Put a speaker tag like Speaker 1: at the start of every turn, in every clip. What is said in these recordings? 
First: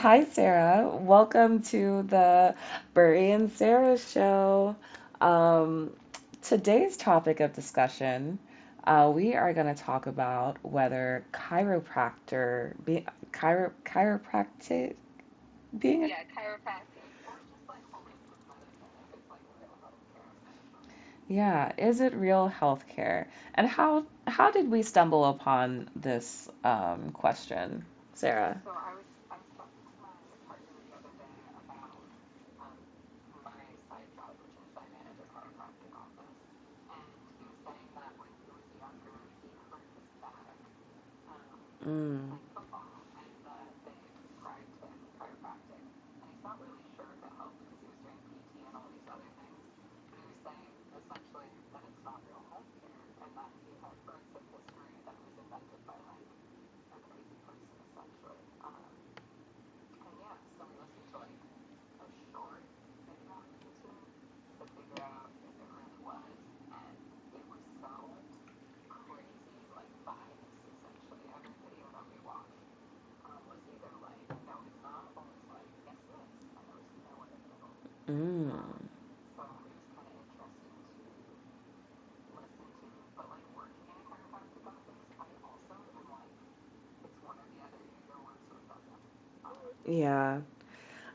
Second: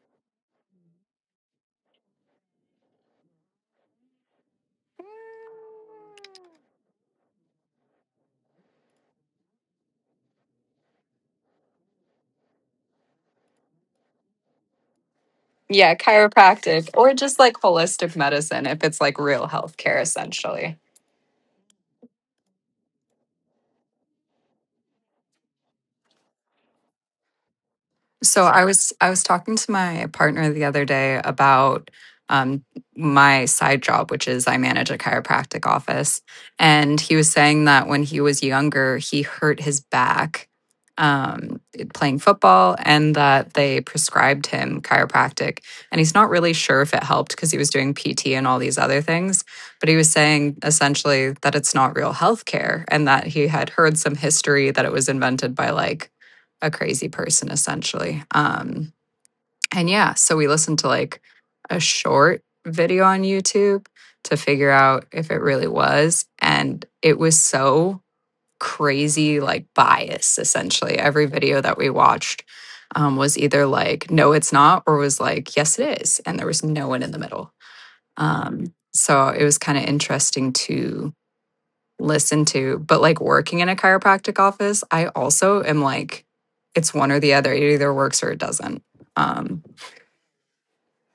Speaker 1: Hi, Sarah. Welcome to the Burry and Sarah show. Um, Today's topic of discussion, we are going to talk about whether chiropractic,
Speaker 2: Yeah,
Speaker 1: being a...
Speaker 2: chiropractic or just like holistic medicine if it's like real healthcare essentially.
Speaker 1: Yeah, is it real healthcare? And how did we stumble upon this question,
Speaker 2: So
Speaker 1: Sarah?
Speaker 2: I was talking to my partner the other day about um, my side job, which is I manage a chiropractic office, and he was saying that when he was younger, he hurt his back um, playing football, and that they prescribed him chiropractic, and he's not really sure if it helped because he was doing PT and all these other things, but he was saying essentially that it's not real healthcare, and that he had heard some history that it was invented by like a crazy person essentially. And yeah, so we listened to like a short video on YouTube to figure out if it really was. And it was so crazy, like bias essentially. Every video that we watched was either like, no, it's not, or was like, yes, it is. And there was no one in the middle.
Speaker 1: The other day about...
Speaker 2: So it was kind of interesting to listen to, but like working in a chiropractic office, I also am like, it's one or the other. It either works or it doesn't. Um,
Speaker 1: Yeah.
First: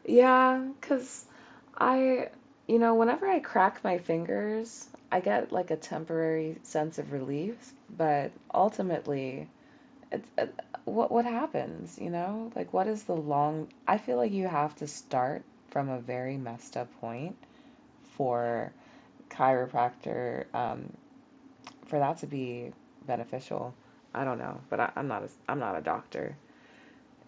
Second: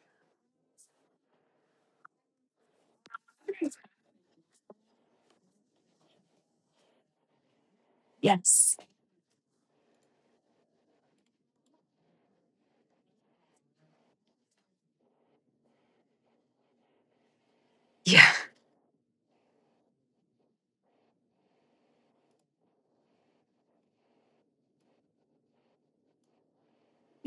Speaker 1: Yeah, 'cause I, you know, whenever I crack my fingers, I get like a temporary sense of relief, but
Speaker 2: Yes.
Speaker 1: ultimately it's what happens, you know? Like, what is the long... I feel like you have to start from a very messed up point
Speaker 2: Yeah,
Speaker 1: for chiropractor for that to be beneficial. I don't know, but I'm not a doctor.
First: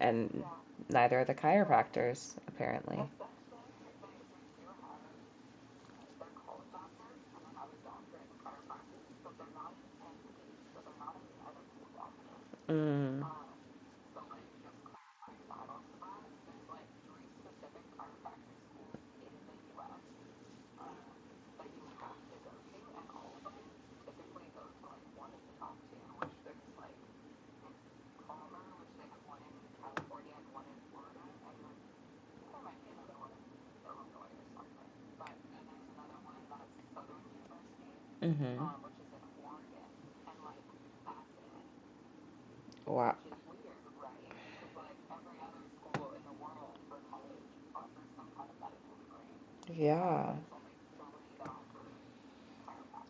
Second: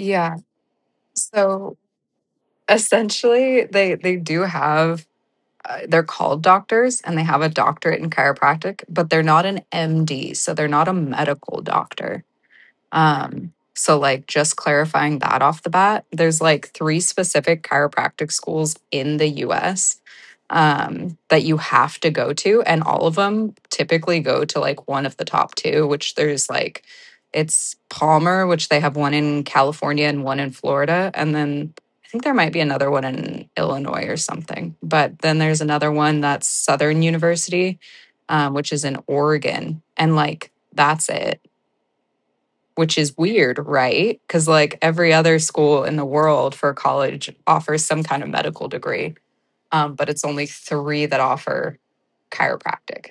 Speaker 1: And yeah, neither are the
Speaker 2: So
Speaker 1: chiropractors apparently. That's...
Speaker 2: essentially, they do have they're called doctors and they have a doctorate in chiropractic, but they're not an MD, so they're not a medical doctor.
Speaker 1: Mm. um,
Speaker 2: So, like, just clarifying that off the bat, there's like three specific chiropractic schools in the US that you have to go to. And all of them typically go to like one of the top two, which there's like, it's Palmer, which they have one in California and one in Florida. And then I think there might be another one in Illinois or something. But then there's another one that's Southern University,
Speaker 1: Mhm.
Speaker 2: which is
Speaker 1: Which...
Speaker 2: in Oregon. And like, that's it, which
Speaker 1: wow,
Speaker 2: is weird, right? Because like every other school in the world for college offers some kind of medical degree,
Speaker 1: right?
Speaker 2: but it's
Speaker 1: Yeah.
Speaker 2: only three that offer chiropractic.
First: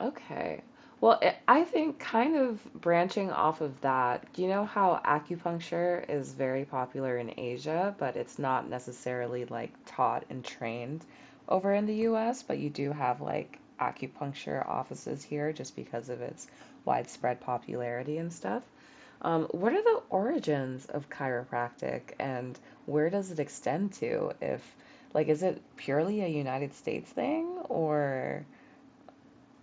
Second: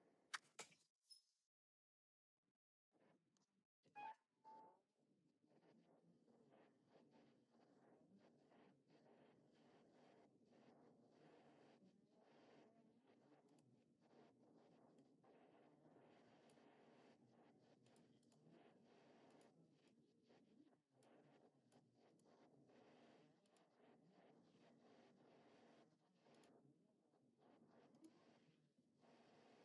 Speaker 1: Okay. Well, I think kind of branching off of that, you know how acupuncture is very popular in Asia, but it's not necessarily like taught and trained over in the US, but you do have like acupuncture offices here just because of its widespread popularity and stuff. What are the origins of chiropractic, and where does it extend to? If like, is it purely a United States thing, or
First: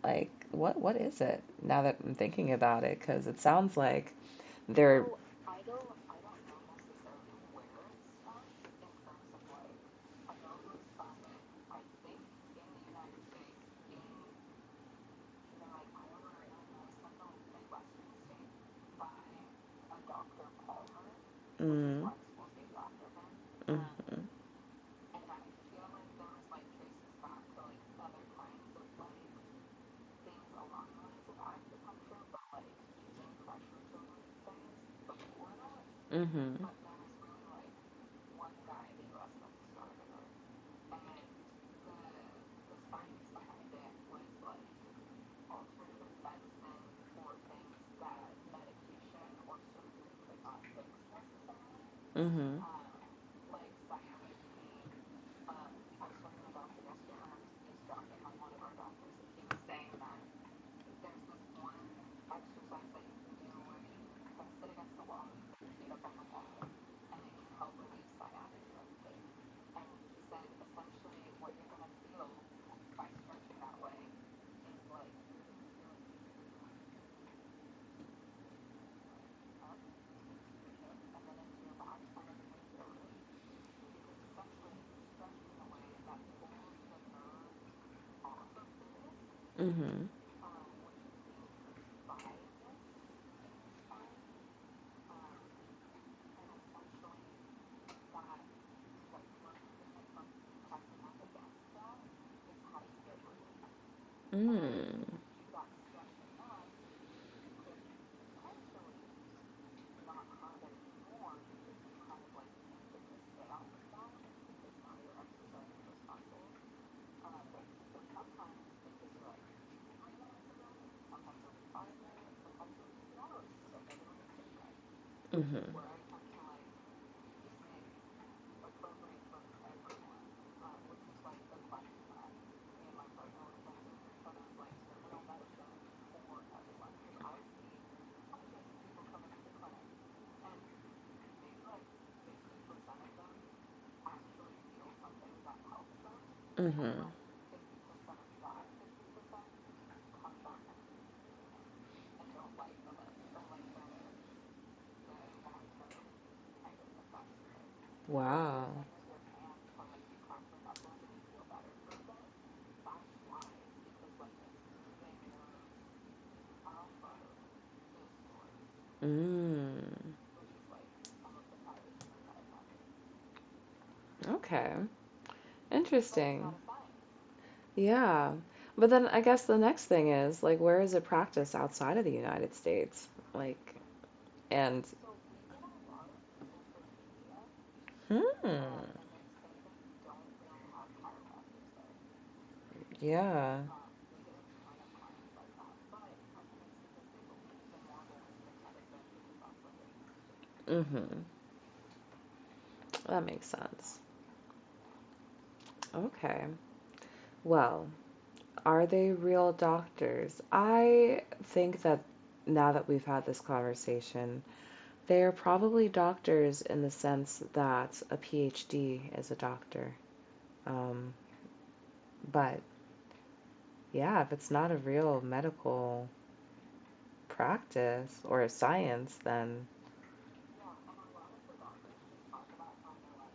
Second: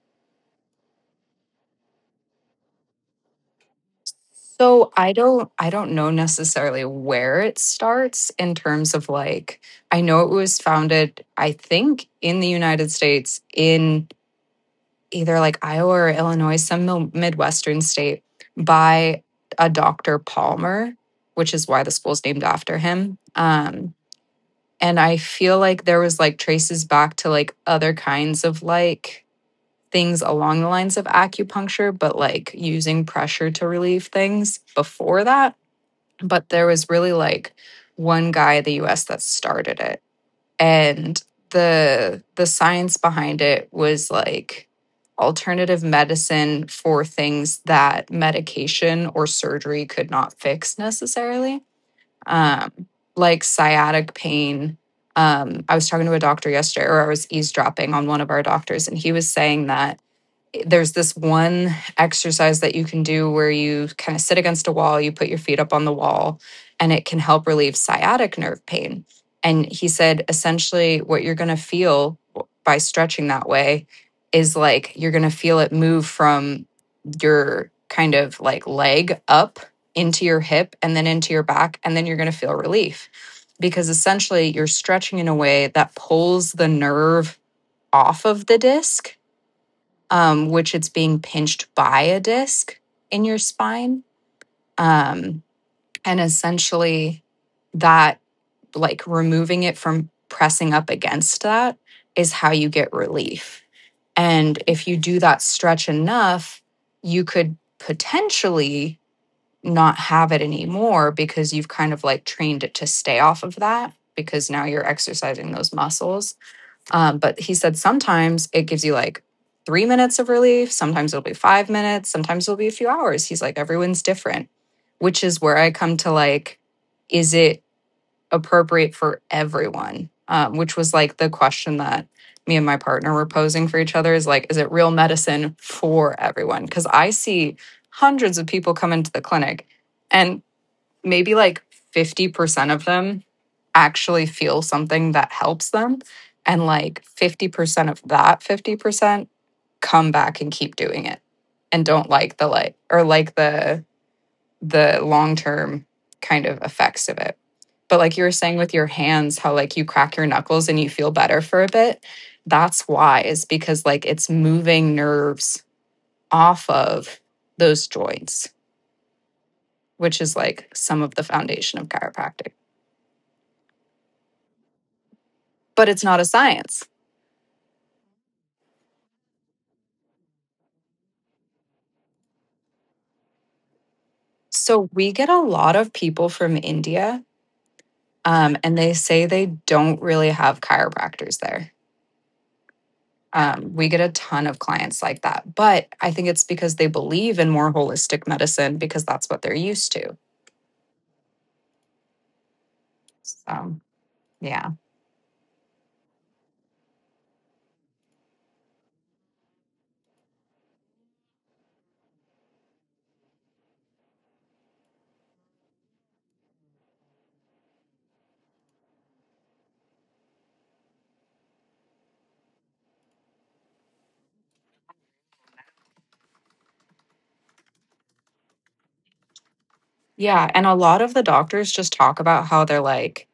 Speaker 1: like, what is it now that I'm thinking about it? Because it sounds like
Speaker 2: So
Speaker 1: they're...
Speaker 2: I don't know necessarily where it starts in terms of like I know it was founded I think in the United States in either like Iowa or Illinois, some midwestern state, by a Dr. Palmer, which is why the
Speaker 1: Mm,
Speaker 2: school's named after him.
Speaker 1: mm,
Speaker 2: And I feel like there was like traces back to like other kinds of like things along the lines of acupuncture, but like using pressure to relieve things before that. But
Speaker 1: mm-hmm.
Speaker 2: there was really like one guy in the US that started it. And the science behind it was like alternative medicine for things that medication or surgery could not fix necessarily,
Speaker 1: Mm-hmm.
Speaker 2: um, like sciatic pain. I was talking to a doctor yesterday, or I was eavesdropping on one of our doctors, and he was saying that there's this one exercise that you can do where you kind of sit against a wall, you put your feet up on the wall, and it can help relieve sciatic nerve pain. And he said essentially what you're going to feel by stretching that way is like you're going to feel it move from your kind of like leg up into your hip and then into your back, and then you're going to feel relief because essentially you're stretching in a way that pulls the nerve off of the disc,
Speaker 1: Mm-hmm.
Speaker 2: which it's being pinched by a disc in your spine. Um, and essentially, that, like removing it from pressing up against that, is how you get relief. And if you
Speaker 1: Mm.
Speaker 2: do that stretch enough, you could potentially not have it anymore because you've kind of like trained it to stay off of that because now you're exercising those muscles, but he said sometimes it gives you like 3 minutes of relief, sometimes it'll be 5 minutes, sometimes it'll be a few hours. He's like, everyone's different, which is where
Speaker 1: Mm-hmm.
Speaker 2: I come to like, is it appropriate for everyone? Which was like the question that me and my partner were posing for each other is like, is it real medicine for everyone? Because I see 100s of people come into the clinic and maybe like 50% of them actually feel something that helps them. And like
Speaker 1: Mm-hmm.
Speaker 2: 50% of that 50% come back and keep doing it and don't like the like or like the long-term kind of effects of it. But like you were saying with
Speaker 1: Wow.
Speaker 2: your hands, how like you crack your knuckles and you feel better for a bit. That's why is because like it's moving nerves off of those joints,
Speaker 1: Mm.
Speaker 2: which is like some of the foundation of chiropractic.
Speaker 1: Okay.
Speaker 2: But it's not a
Speaker 1: Interesting.
Speaker 2: science.
Speaker 1: Yeah. But then I guess the next thing is like, where is it practiced outside of the United States? Like, and...
Speaker 2: So we get a lot of people from India, and
Speaker 1: hmm.
Speaker 2: they say they don't really have chiropractors there.
Speaker 1: Yeah.
Speaker 2: We get a ton of clients like that, but I think it's because they believe in more holistic medicine because that's what they're used to.
Speaker 1: Mm-hmm. That makes
Speaker 2: So,
Speaker 1: sense.
Speaker 2: yeah.
Speaker 1: Okay. Well, are they real doctors? I think that now that we've had this conversation, they are probably doctors in the sense that a PhD is a doctor. Um, but yeah, if it's not a real medical practice or a science, then...
Speaker 2: Yeah. And a lot of the doctors just talk about how they're like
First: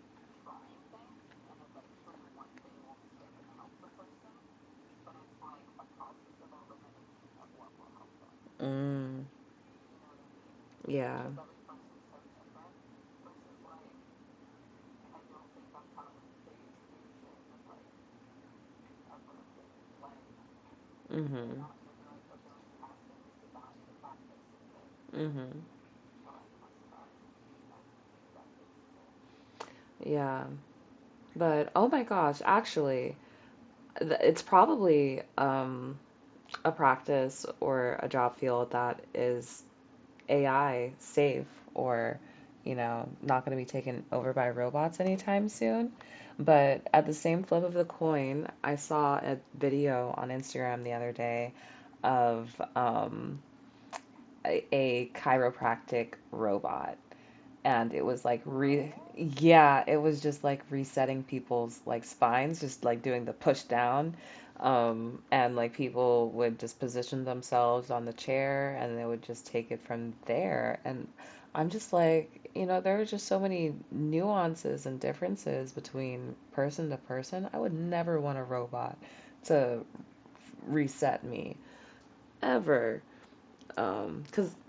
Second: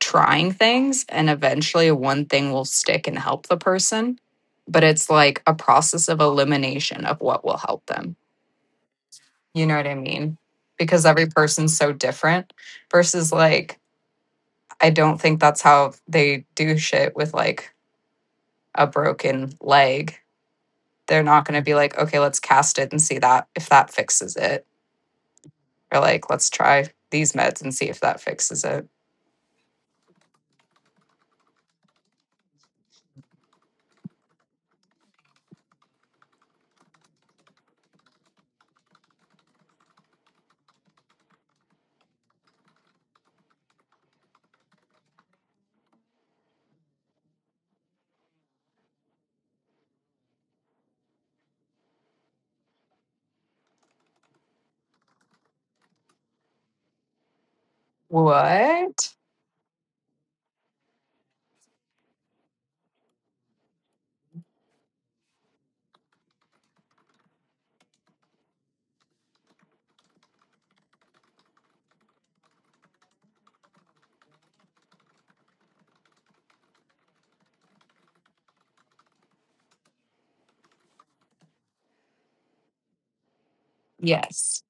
Speaker 2: trying things and eventually one thing will stick and help the person. But it's like a process of elimination of what will help them.
Speaker 1: mm,
Speaker 2: You know what I mean? Because
Speaker 1: yeah.
Speaker 2: every person's so different versus like I don't think that's how they do shit with like a broken leg. They're not going to be
Speaker 1: Mm-hmm.
Speaker 2: like, "Okay, let's cast it and see that if that fixes it."
Speaker 1: Mm-hmm.
Speaker 2: Or like, "Let's try these meds and see if that fixes it."
Speaker 1: Yeah. But oh my gosh, actually, it's probably a practice or a job field that is AI safe, or, you know, not going to be taken over by robots anytime soon. But at the same flip of the coin, I saw a video on Instagram the other day of um, a chiropractic robot, and it was like re...
Speaker 2: What?
Speaker 1: yeah, it was just like resetting people's like spines, just like doing the push down, and like people would just position themselves on the chair and they would just take it from there. And I'm just like, you know, there are just so many nuances and differences between person to person. I would never want a robot to reset me, ever, because
Speaker 2: Yes.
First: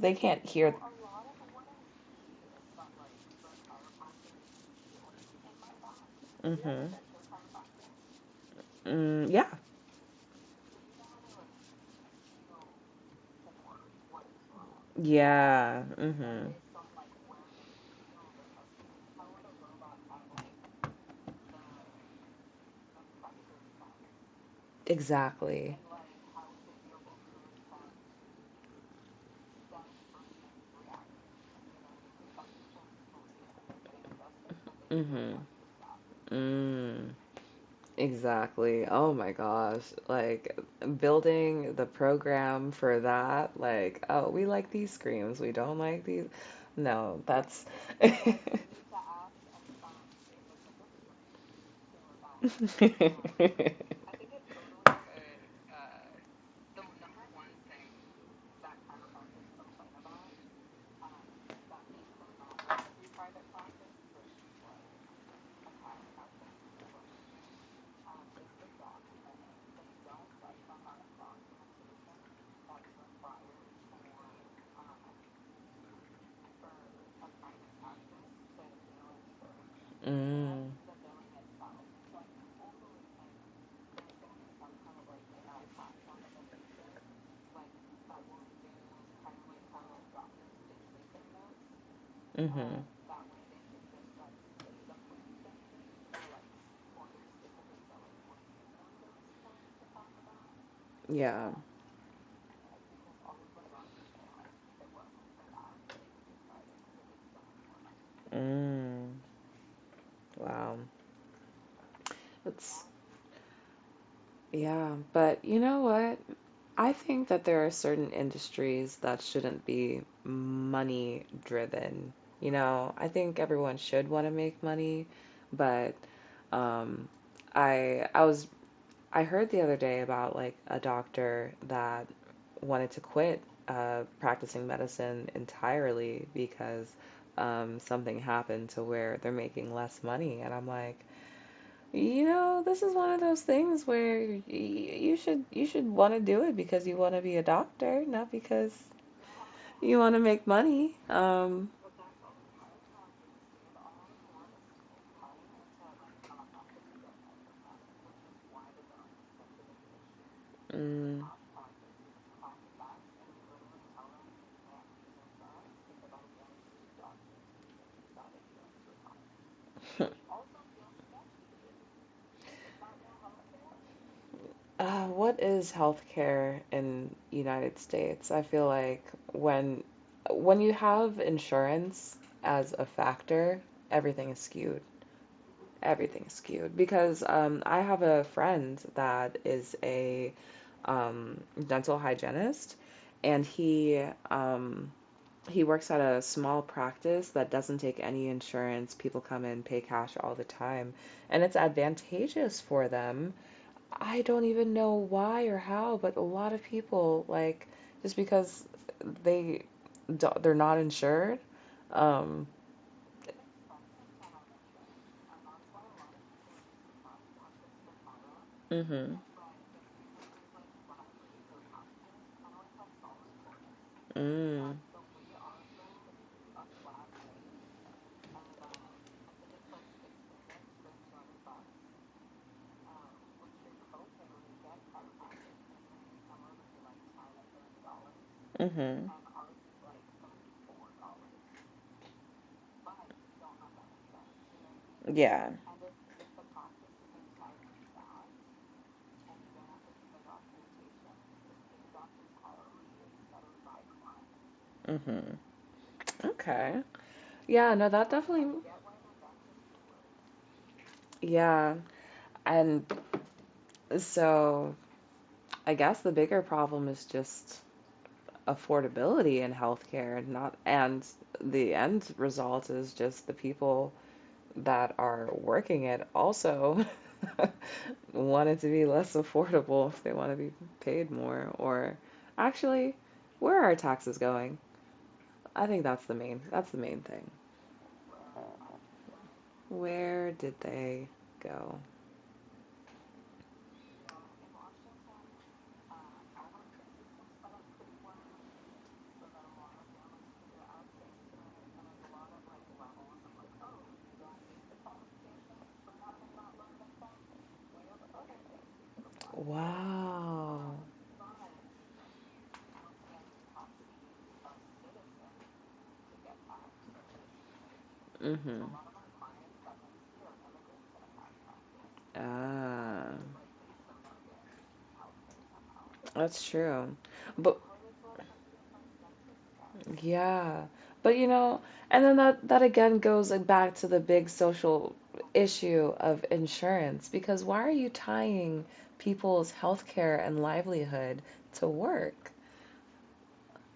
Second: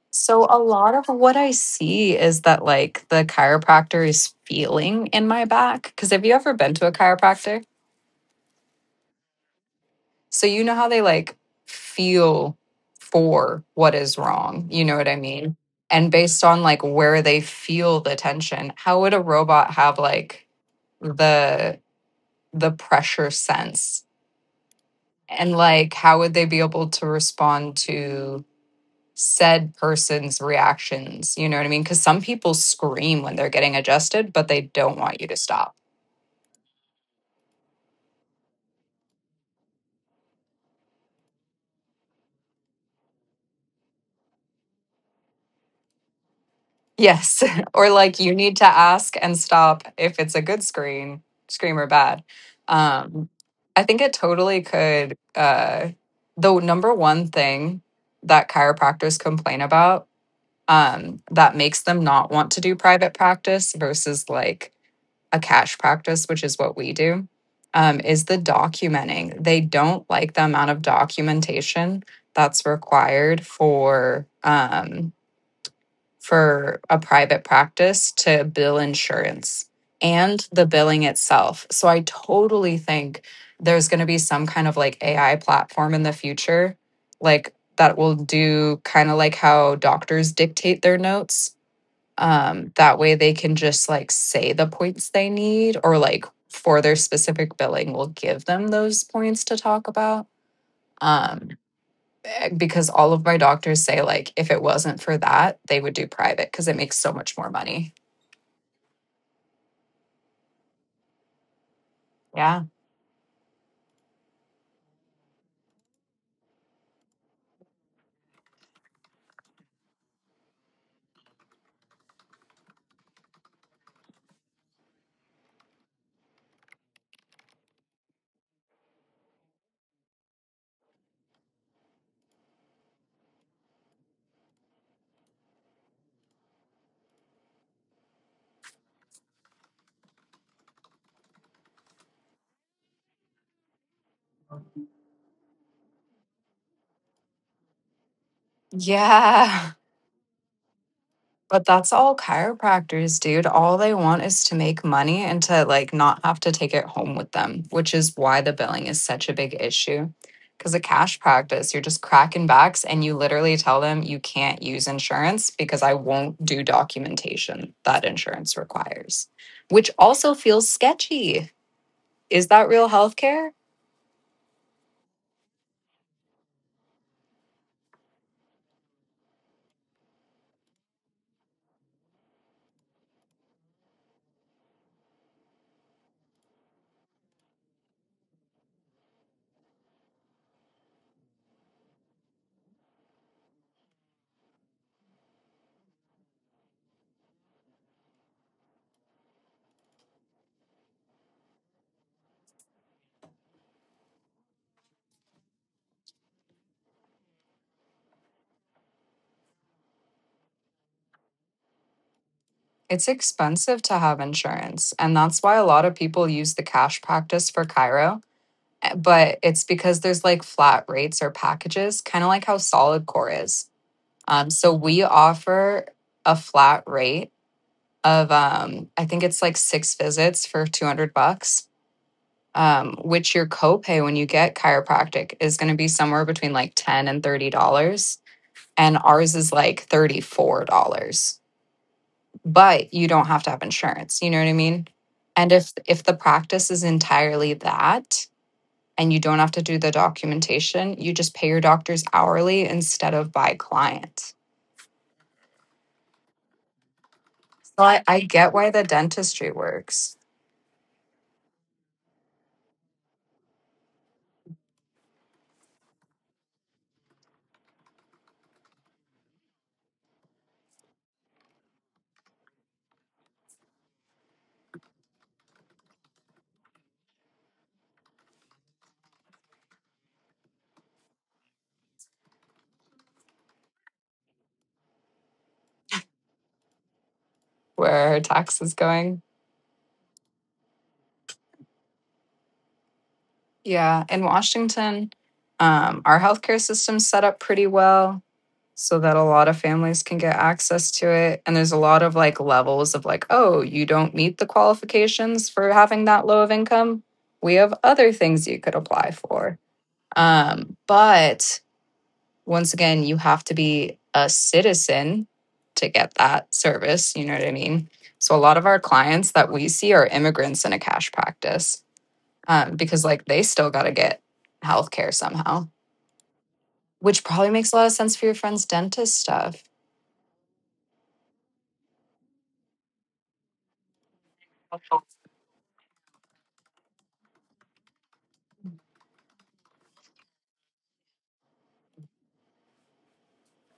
Speaker 1: they can't
Speaker 2: So a
Speaker 1: hear.
Speaker 2: lot of what I see is that like the chiropractor is feeling in my back because have you ever been to
Speaker 1: Hmm.
Speaker 2: a chiropractor?
Speaker 1: Mm, yeah.
Speaker 2: So you know how they like feel for what is wrong. You know what I mean?
Speaker 1: Yeah.
Speaker 2: And based
Speaker 1: Mm-hmm.
Speaker 2: on like where they feel the tension, how would a robot have like the pressure sense? And
Speaker 1: Exactly.
Speaker 2: like how would they be able to respond to said person's reactions? You know what I mean? Cuz some people scream when they're getting adjusted, but they don't want you
Speaker 1: Mm-hmm.
Speaker 2: to stop.
Speaker 1: Mm. Exactly. Oh my gosh. Like, building the program for that, like, oh, we like these screams, we don't like these. No,
Speaker 2: Yes.
Speaker 1: that's
Speaker 2: Or like you
Speaker 1: mm.
Speaker 2: need to ask and stop if it's a good screen, scream or bad. Um, I think it totally could. The number one thing that chiropractors complain about, that makes them not want to do private practice versus like a cash practice, which is what we do, is the documenting. They don't like the amount of documentation that's required for. For a private practice to bill insurance and the billing itself. So I totally think there's going to be some kind of like AI platform in the future, like that will do kind of like how doctors dictate their notes.
Speaker 1: Mm-hmm.
Speaker 2: That way they can just like say the points they need or like for their specific billing, we'll give them those points to talk about. Um,
Speaker 1: Yeah.
Speaker 2: because all of my doctors say like if it wasn't for that, they would do private because it makes so much more money.
Speaker 1: Mm. Wow.
Speaker 2: Yeah.
Speaker 1: That's... yeah, but you know what? I think that there are certain industries that shouldn't be money driven. You know, I think everyone should want to make money, but um, I I was I heard the other day about like a doctor that wanted to quit practicing medicine entirely because something happened to where they're making less money, and I'm like, you know, this is one of those things where y you should want to do it because you want to be a doctor, not because
Speaker 2: Yeah.
Speaker 1: you want to make money.
Speaker 2: But that's all chiropractors, dude. All they want is to make money and to like not have to take it home with them, which is why the billing is such a big issue. Because a cash
Speaker 1: Mm,
Speaker 2: practice, you're just cracking backs and you literally tell them you can't use insurance because I won't do documentation that insurance requires, which also feels sketchy. Is that real healthcare?
Speaker 1: what is healthcare in United States? I feel like when when you have insurance as a factor, everything is skewed. Everything's skewed because I have a friend that is a um, dental hygienist, and he, um, he works at a small practice that doesn't take any insurance. People come in, pay cash all the time, and it's advantageous for them. I don't even know why or how, but a lot of people like, just because they they're not insured. Um,
Speaker 2: It's expensive to have insurance, and that's why a lot of people use the cash practice for Cairo.
Speaker 1: mm-hmm.
Speaker 2: But it's because there's like flat rates or packages, kind of like how Solid Core is. So
Speaker 1: Mm,
Speaker 2: we offer a flat rate of I think it's like 6 visits for 200 bucks, which your copay when you get chiropractic is going to be somewhere between like $10 and $30, and
Speaker 1: mm-hmm.
Speaker 2: ours is like $34. But you don't have to have insurance, you know what I mean? And
Speaker 1: Yeah.
Speaker 2: if the practice is entirely that and you don't have to do the documentation, you just pay your doctors hourly instead of by client.
Speaker 1: Mm-hmm. Okay. Yeah,
Speaker 2: So
Speaker 1: no, that
Speaker 2: I get
Speaker 1: definitely,
Speaker 2: why the dentistry works
Speaker 1: yeah. And so I guess the bigger problem is just affordability in healthcare, and not, and the end result is just the people that are working it also want it to be less affordable if they want to be paid more. Or actually, where are taxes going? I think that's the main, that's the main thing.
Speaker 2: where her tax is going.
Speaker 1: Where did they go?
Speaker 2: Yeah, in Washington, our healthcare system's set up pretty well so that a lot of families can get access to it. And there's a lot of like levels of like, oh, you don't meet the qualifications for having that low of income. We have other things you could apply for.
Speaker 1: Wow.
Speaker 2: But once again, you have to be a citizen to get that service. You know what I mean? So a lot of
Speaker 1: Mm-hmm.
Speaker 2: our clients that we see are immigrants in a cash practice, because
Speaker 1: Ah,
Speaker 2: like they still got to get healthcare somehow,
Speaker 1: that's true.
Speaker 2: which probably
Speaker 1: But
Speaker 2: makes a lot of sense for your friend's dentist stuff.
Speaker 1: yeah, but you know, and then that again goes like back to the big social issue of insurance. Because why are you tying people's healthcare and livelihood to work?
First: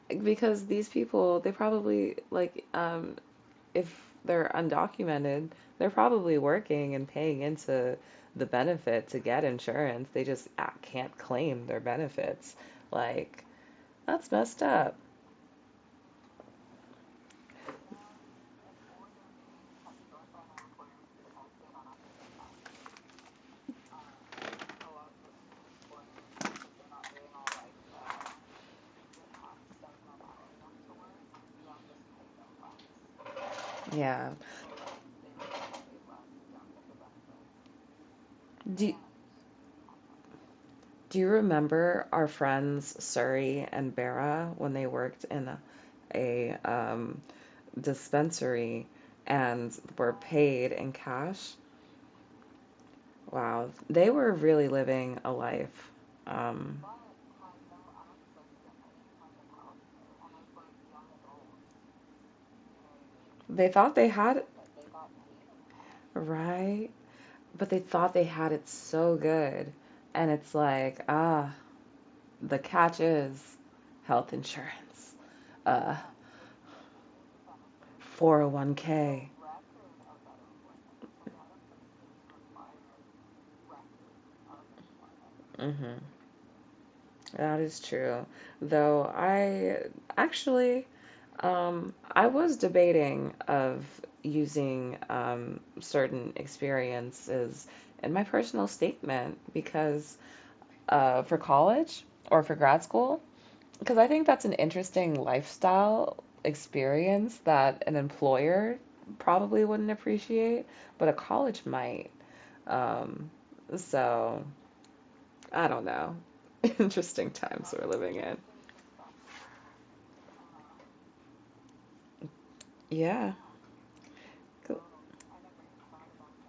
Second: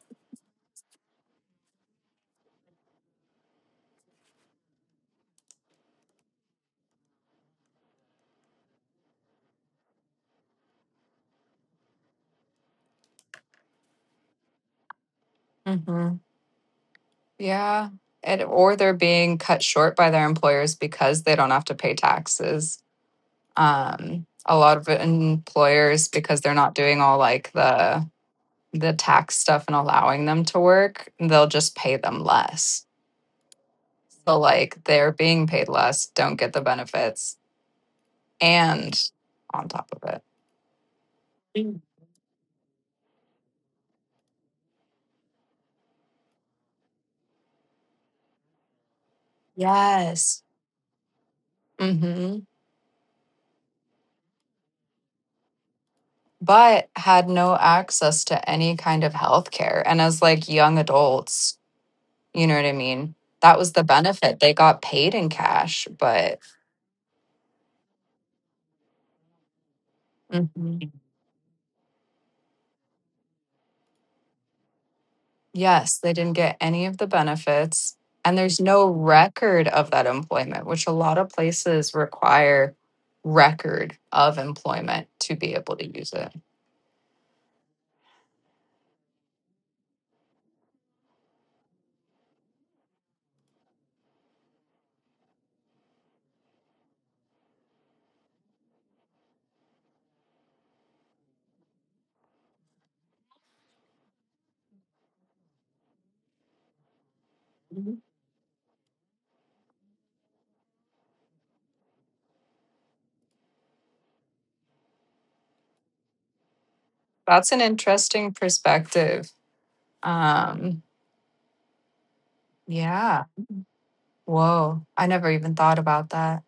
Speaker 1: Because these people, they probably like, if they're undocumented, they're probably working and paying into the benefit to get insurance. They just can't claim their benefits. Like, that's messed up.
Speaker 2: Hmm. Yeah. And, or they're being cut short by their employers because they don't have to pay taxes. A lot of employers, because they're not doing all like the tax stuff and allowing them to work, they'll just pay them less.
Speaker 1: Yeah.
Speaker 2: So like they're being paid less, don't get the benefits,
Speaker 1: Do...
Speaker 2: and on top of
Speaker 1: do you
Speaker 2: it.
Speaker 1: remember our friends Suri and Bera when they worked in a dispensary and were
Speaker 2: Yes.
Speaker 1: paid in cash?
Speaker 2: hmm
Speaker 1: Wow, they were really living a life. Um,
Speaker 2: but had no access to any kind of health care. And as like young adults, you know what I mean? That
Speaker 1: they
Speaker 2: was the
Speaker 1: thought they had
Speaker 2: benefit.
Speaker 1: it
Speaker 2: They got paid in cash, but
Speaker 1: right, but they thought they had it so good, and it's
Speaker 2: Mhm.
Speaker 1: like, ah, the catch is health insurance, uh,
Speaker 2: Yes, they didn't get any of the benefits. And there's no
Speaker 1: 401k.
Speaker 2: record of that employment, which a lot of places require record of employment to be able
Speaker 1: Hmm.
Speaker 2: to use it.
Speaker 1: That is true. Though I actually, I was debating of using certain experiences in my personal statement, because for college, or for grad school, because I think that's an interesting lifestyle experience that an
Speaker 2: Mhm.
Speaker 1: employer probably wouldn't appreciate, but a college might. Um so I don't know. Interesting
Speaker 2: That's an
Speaker 1: times we're living
Speaker 2: interesting
Speaker 1: in.
Speaker 2: perspective. Um, yeah.
Speaker 1: Yeah. Cool.
Speaker 2: Whoa. I never even thought about that.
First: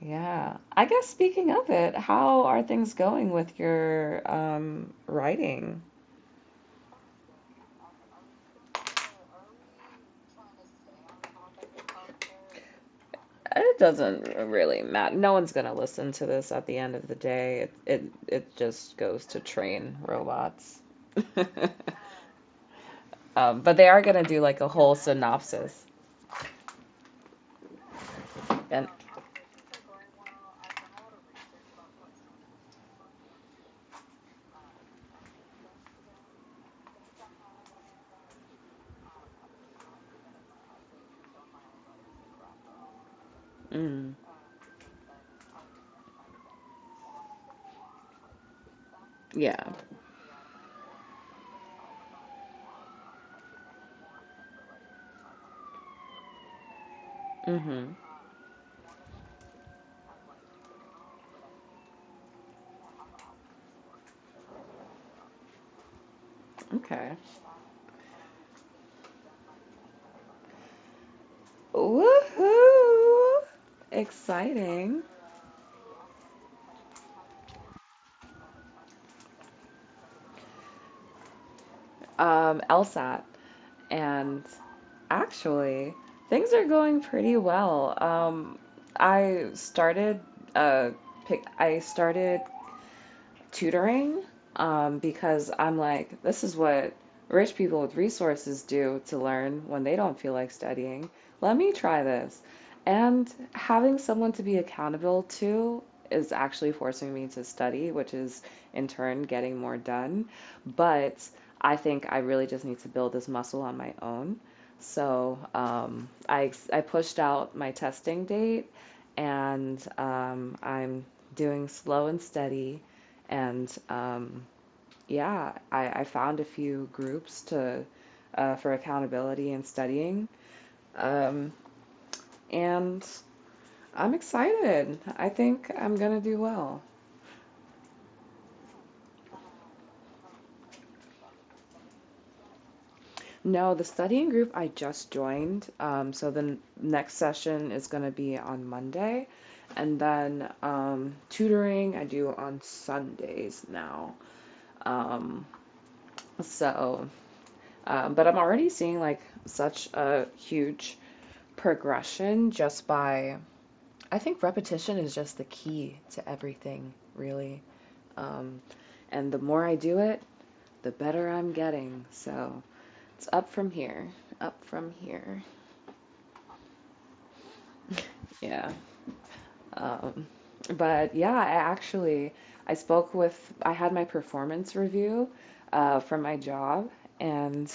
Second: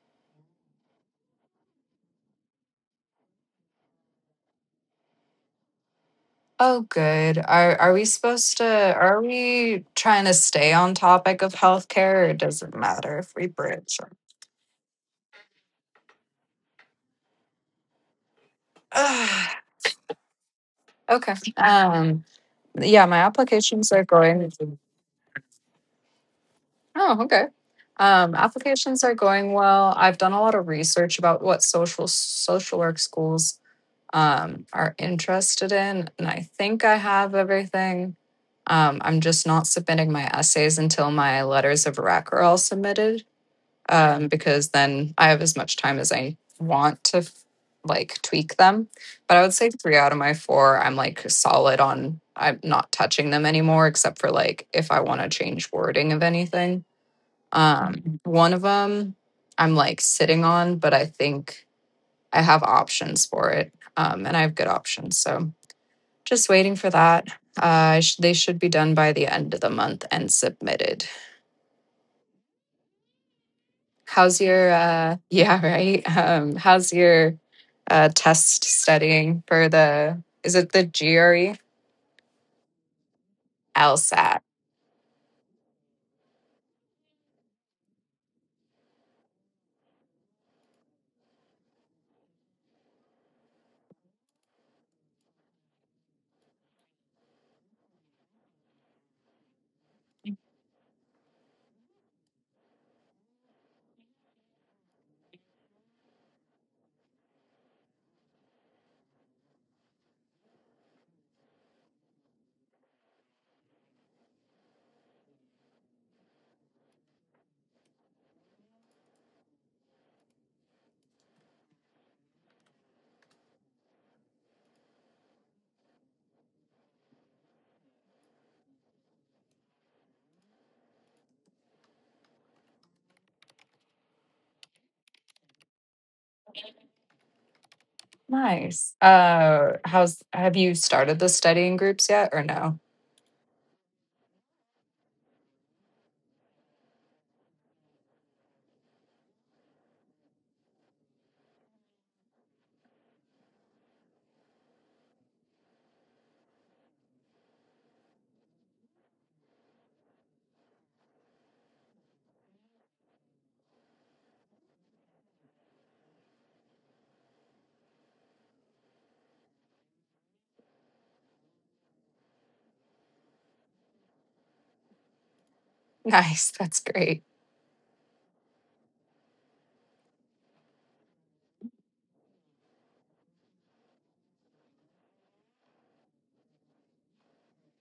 Speaker 1: Yeah. I guess speaking of it, how are things going with your writing?
Speaker 2: Oh, good. Are we trying to stay on topic of healthcare, or does it matter if we
Speaker 1: It
Speaker 2: bridge?
Speaker 1: doesn't really matter. No one's gonna listen to this at the end of the day. It just goes to
Speaker 2: Ugh,
Speaker 1: train robots.
Speaker 2: okay. Yeah, my
Speaker 1: But they
Speaker 2: applications
Speaker 1: are
Speaker 2: are
Speaker 1: gonna do
Speaker 2: going.
Speaker 1: like a whole synopsis.
Speaker 2: Oh, okay.
Speaker 1: And
Speaker 2: Applications are going well. I've done a lot of research about what social work schools are interested in, and I think I have everything. I'm just not submitting my essays until my letters of rec are all submitted,
Speaker 1: mm,
Speaker 2: because then I have as much time as I want to like tweak them. But I would
Speaker 1: yeah.
Speaker 2: say three out of my four, I'm like solid on. I'm not touching them anymore, except for like if I want to change wording of anything.
Speaker 1: Mm-hmm.
Speaker 2: Mhm. One of them I'm like sitting on, but I think I have options for it, and I have good options. So just waiting for
Speaker 1: Okay.
Speaker 2: that. They should be done by the end of the month and submitted.
Speaker 1: Woohoo!
Speaker 2: How's your
Speaker 1: Exciting.
Speaker 2: yeah, right? How's your test studying for the, is it the GRE,
Speaker 1: LSAT, and
Speaker 2: LSAT?
Speaker 1: actually, things are going pretty well. I started uh, I started tutoring because I'm like, this is what rich people with resources do to learn when they don't feel like studying. Let me try this. And having someone to be accountable to is actually forcing me to study, which is in turn getting more done. But I think I really just need to build this muscle on my own. So I pushed out my testing date. And I'm doing slow and steady. And yeah, I found a few groups to for accountability and studying. Um, and I'm excited. I think I'm gonna do well.
Speaker 2: Nice. How's, have you started the studying groups yet or no?
Speaker 1: No, the studying group I just joined. So the next session is gonna be on Monday, and then tutoring I do on Sundays now. Um, so but I'm already seeing like such a huge progression just by, I think repetition is just the key to everything, really. Um, and the more I do it, the better I'm getting. So it's up from here, up from here.
Speaker 2: Nice, that's great.
Speaker 1: Yeah. Um, but yeah, I actually, I spoke with I had my performance review from my job, and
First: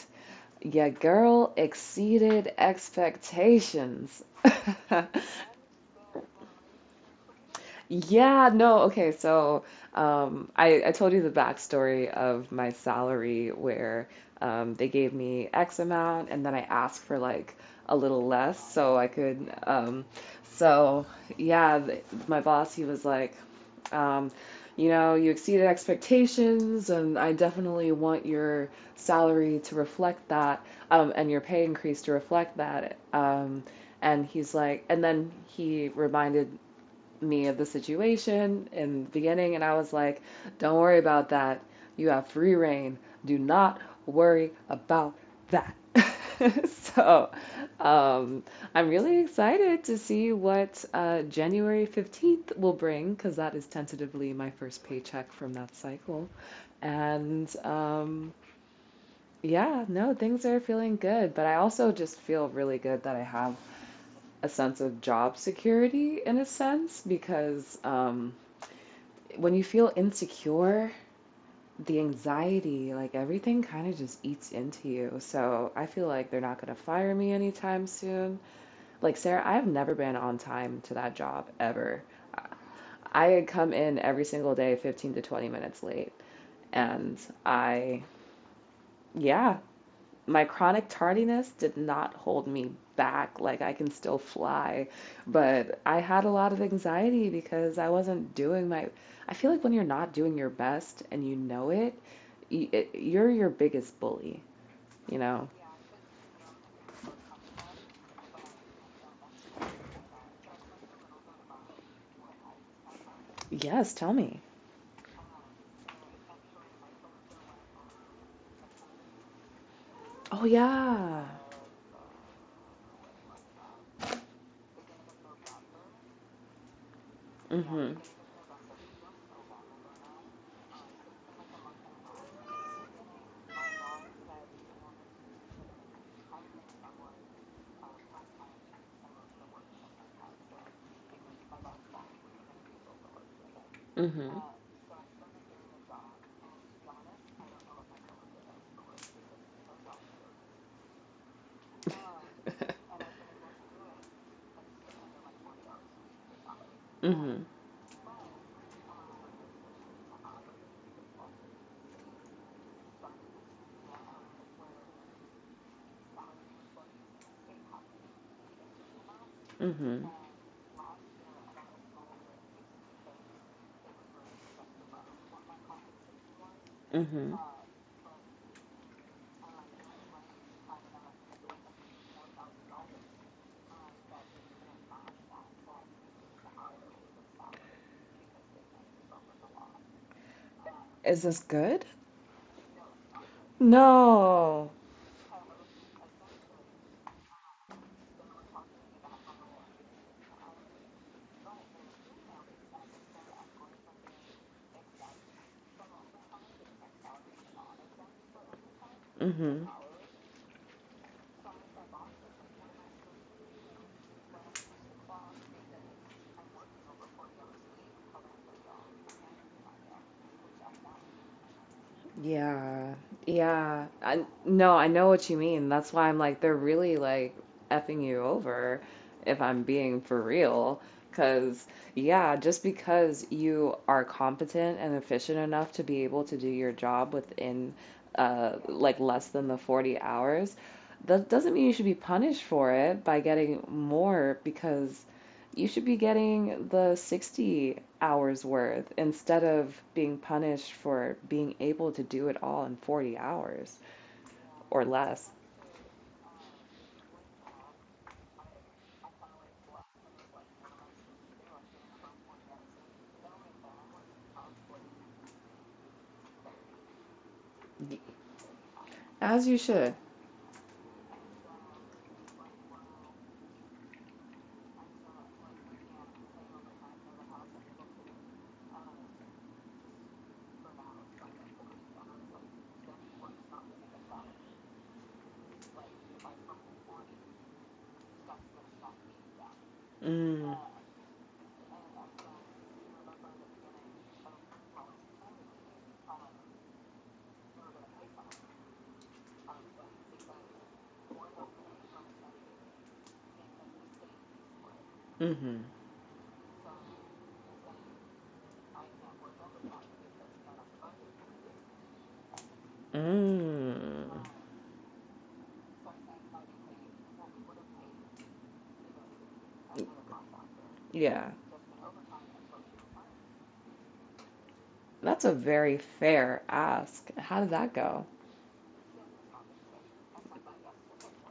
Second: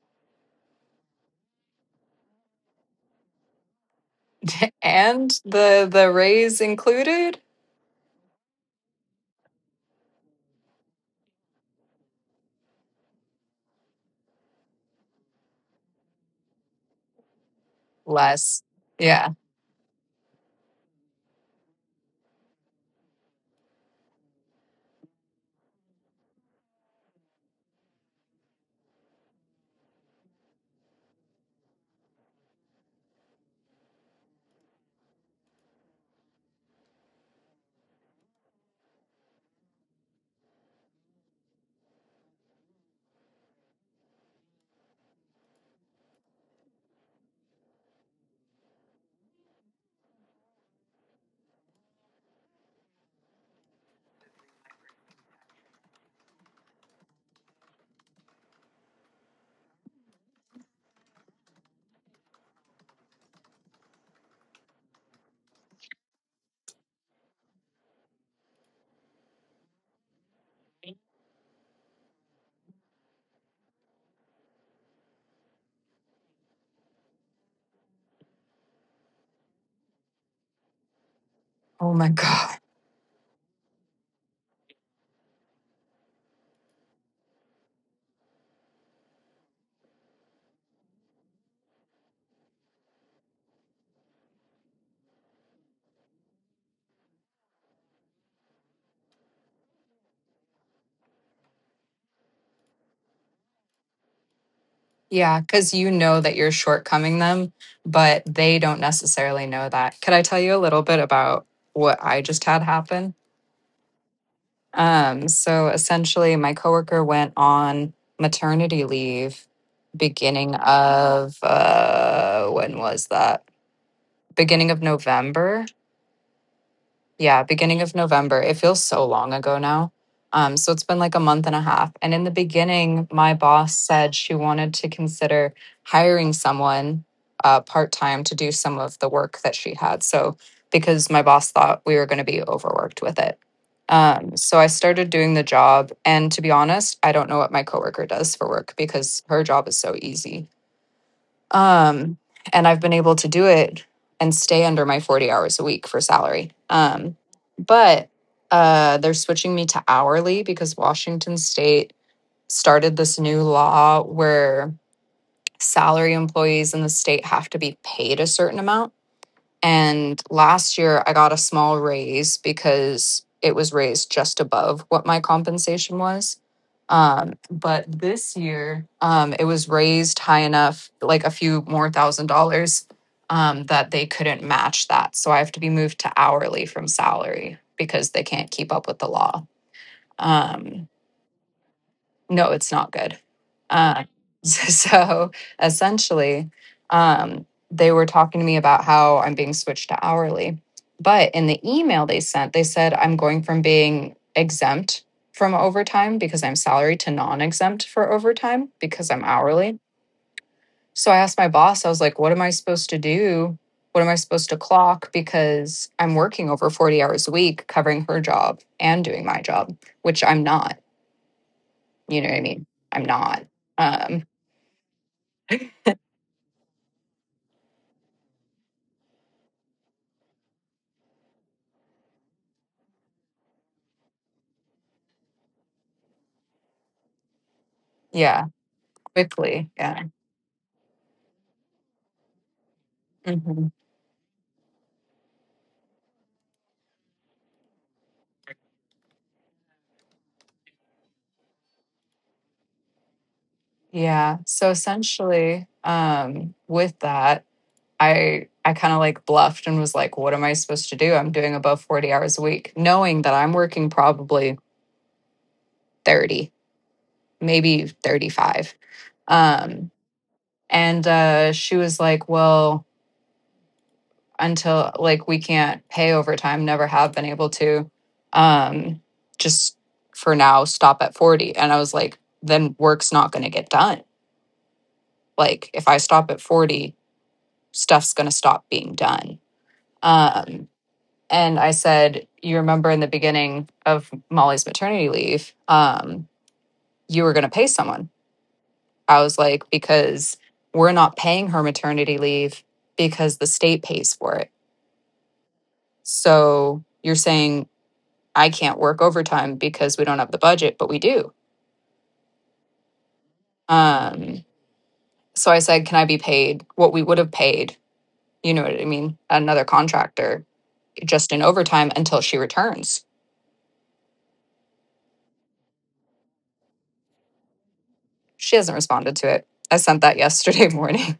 Speaker 1: yeah, girl exceeded expectations.
Speaker 2: And the raise included?
Speaker 1: Yeah, no, okay. So, I told you the backstory of my salary where they gave me X amount and then I asked for like a little less
Speaker 2: Less.
Speaker 1: so I
Speaker 2: Yeah.
Speaker 1: could. So, yeah, th my boss, he was like, um, you know, you exceeded expectations, and I definitely want your salary to reflect that, and your pay increase to reflect that. And he's like, and then he reminded me of the situation in the beginning, and I was like, don't worry about that. You have free reign. Do not worry about that. So um, I'm really excited to see what January 15th will bring, because that is tentatively my first paycheck from that cycle. And yeah, no, things are feeling good, but I also just feel really good that I have a sense of job security in a sense because when you feel insecure, the anxiety, like, everything kind of just eats into you. So I feel like they're not going to fire me anytime soon. Like, Sarah, I've never been on time to that job
Speaker 2: Oh
Speaker 1: ever.
Speaker 2: my God.
Speaker 1: I come in every single day 15 to 20 minutes late. And I, yeah, my chronic tardiness did not hold me back. Like, I can still fly, but I had a lot of anxiety because I wasn't doing my... I feel like when you're not doing your best and you know it, you're your biggest bully, you
Speaker 2: Yeah,
Speaker 1: know?
Speaker 2: cuz you know that you're shortcoming them, but they don't necessarily know that. Could I tell you a little bit about what I just had happen?
Speaker 1: Yes, tell me.
Speaker 2: So essentially, my coworker went on maternity leave
Speaker 1: Oh,
Speaker 2: beginning
Speaker 1: yeah.
Speaker 2: of when was that? Beginning of November. Yeah,
Speaker 1: Mm
Speaker 2: beginning
Speaker 1: hmm.
Speaker 2: of November. It feels so long ago now. So it's been like 1.5 months. And in the beginning, my boss said she wanted to consider hiring someone part time to do some of the work that she had. So, because my boss thought we were going to be overworked with it.
Speaker 1: Mm hmm.
Speaker 2: So I started doing the job. And to be honest, I don't know what my coworker does for work, because her job is so easy. Um, and I've been able to do it and stay under my 40 hours a week for salary.
Speaker 1: Mm
Speaker 2: But they're switching me to hourly because Washington State started this new law where salary employees in the state have to be paid a certain amount,
Speaker 1: hmm. Mm hmm.
Speaker 2: and last year, I got a small raise because it was raised just above what my compensation was.
Speaker 1: Mm hmm.
Speaker 2: But this year, it was raised high enough, like a few more thousand dollars, that they couldn't match that. So I have to be moved to hourly from salary because they can't keep up with the law. Um,
Speaker 1: Is this good?
Speaker 2: no, it's not good. Uh,
Speaker 1: No.
Speaker 2: so essentially, um, they were talking to me about how I'm being switched to hourly. But in the email they sent, they said I'm going from being exempt from overtime because I'm salary to non exempt for overtime because I'm
Speaker 1: Mm hmm.
Speaker 2: hourly. So I asked my boss, I was like, what am I supposed to do? What am I supposed to clock? Because I'm working over 40 hours a week covering her job and doing my job, which I'm not. You know what I mean?
Speaker 1: Yeah.
Speaker 2: I'm not.
Speaker 1: Yeah. I
Speaker 2: Um,
Speaker 1: no, I know what you mean. That's why I'm like, they're really like effing you over if I'm being for real. 'Cause yeah, just because you are competent and efficient enough to be able to do your job within
Speaker 2: yeah,
Speaker 1: like less than the
Speaker 2: quickly.
Speaker 1: 40
Speaker 2: Yeah.
Speaker 1: hours, that doesn't mean you should be punished for it by getting
Speaker 2: hmm
Speaker 1: more because you should be getting the 60 hours worth instead of being punished for being able to do it all in 40 hours
Speaker 2: Yeah. So
Speaker 1: or less.
Speaker 2: essentially, with that, I kind of like bluffed and was like, what am I supposed to do? I'm doing above 40 hours a week, knowing that I'm working probably 30, maybe 35.
Speaker 1: As you
Speaker 2: Um,
Speaker 1: should.
Speaker 2: and she was like, well, until like we can't pay overtime, never have been able to. Um, just for now, stop at 40. And I was like, then work's not going to get done. Like, if I stop at 40, stuff's going to stop being done.
Speaker 1: Mm,
Speaker 2: Um, and I said, you remember in the beginning of Molly's maternity leave, you were going to pay someone. I was like, because we're not paying her maternity leave because the state pays for it.
Speaker 1: mm-hmm.
Speaker 2: So you're saying I can't work overtime because we don't have the budget, but we do.
Speaker 1: Mm.
Speaker 2: Um, so I said, can I be paid what we would have paid? You know what I mean? Another contractor,
Speaker 1: Yeah.
Speaker 2: just in overtime until she returns.
Speaker 1: That's a very fair ask. How did that go?
Speaker 2: She hasn't responded to it. I sent that yesterday morning.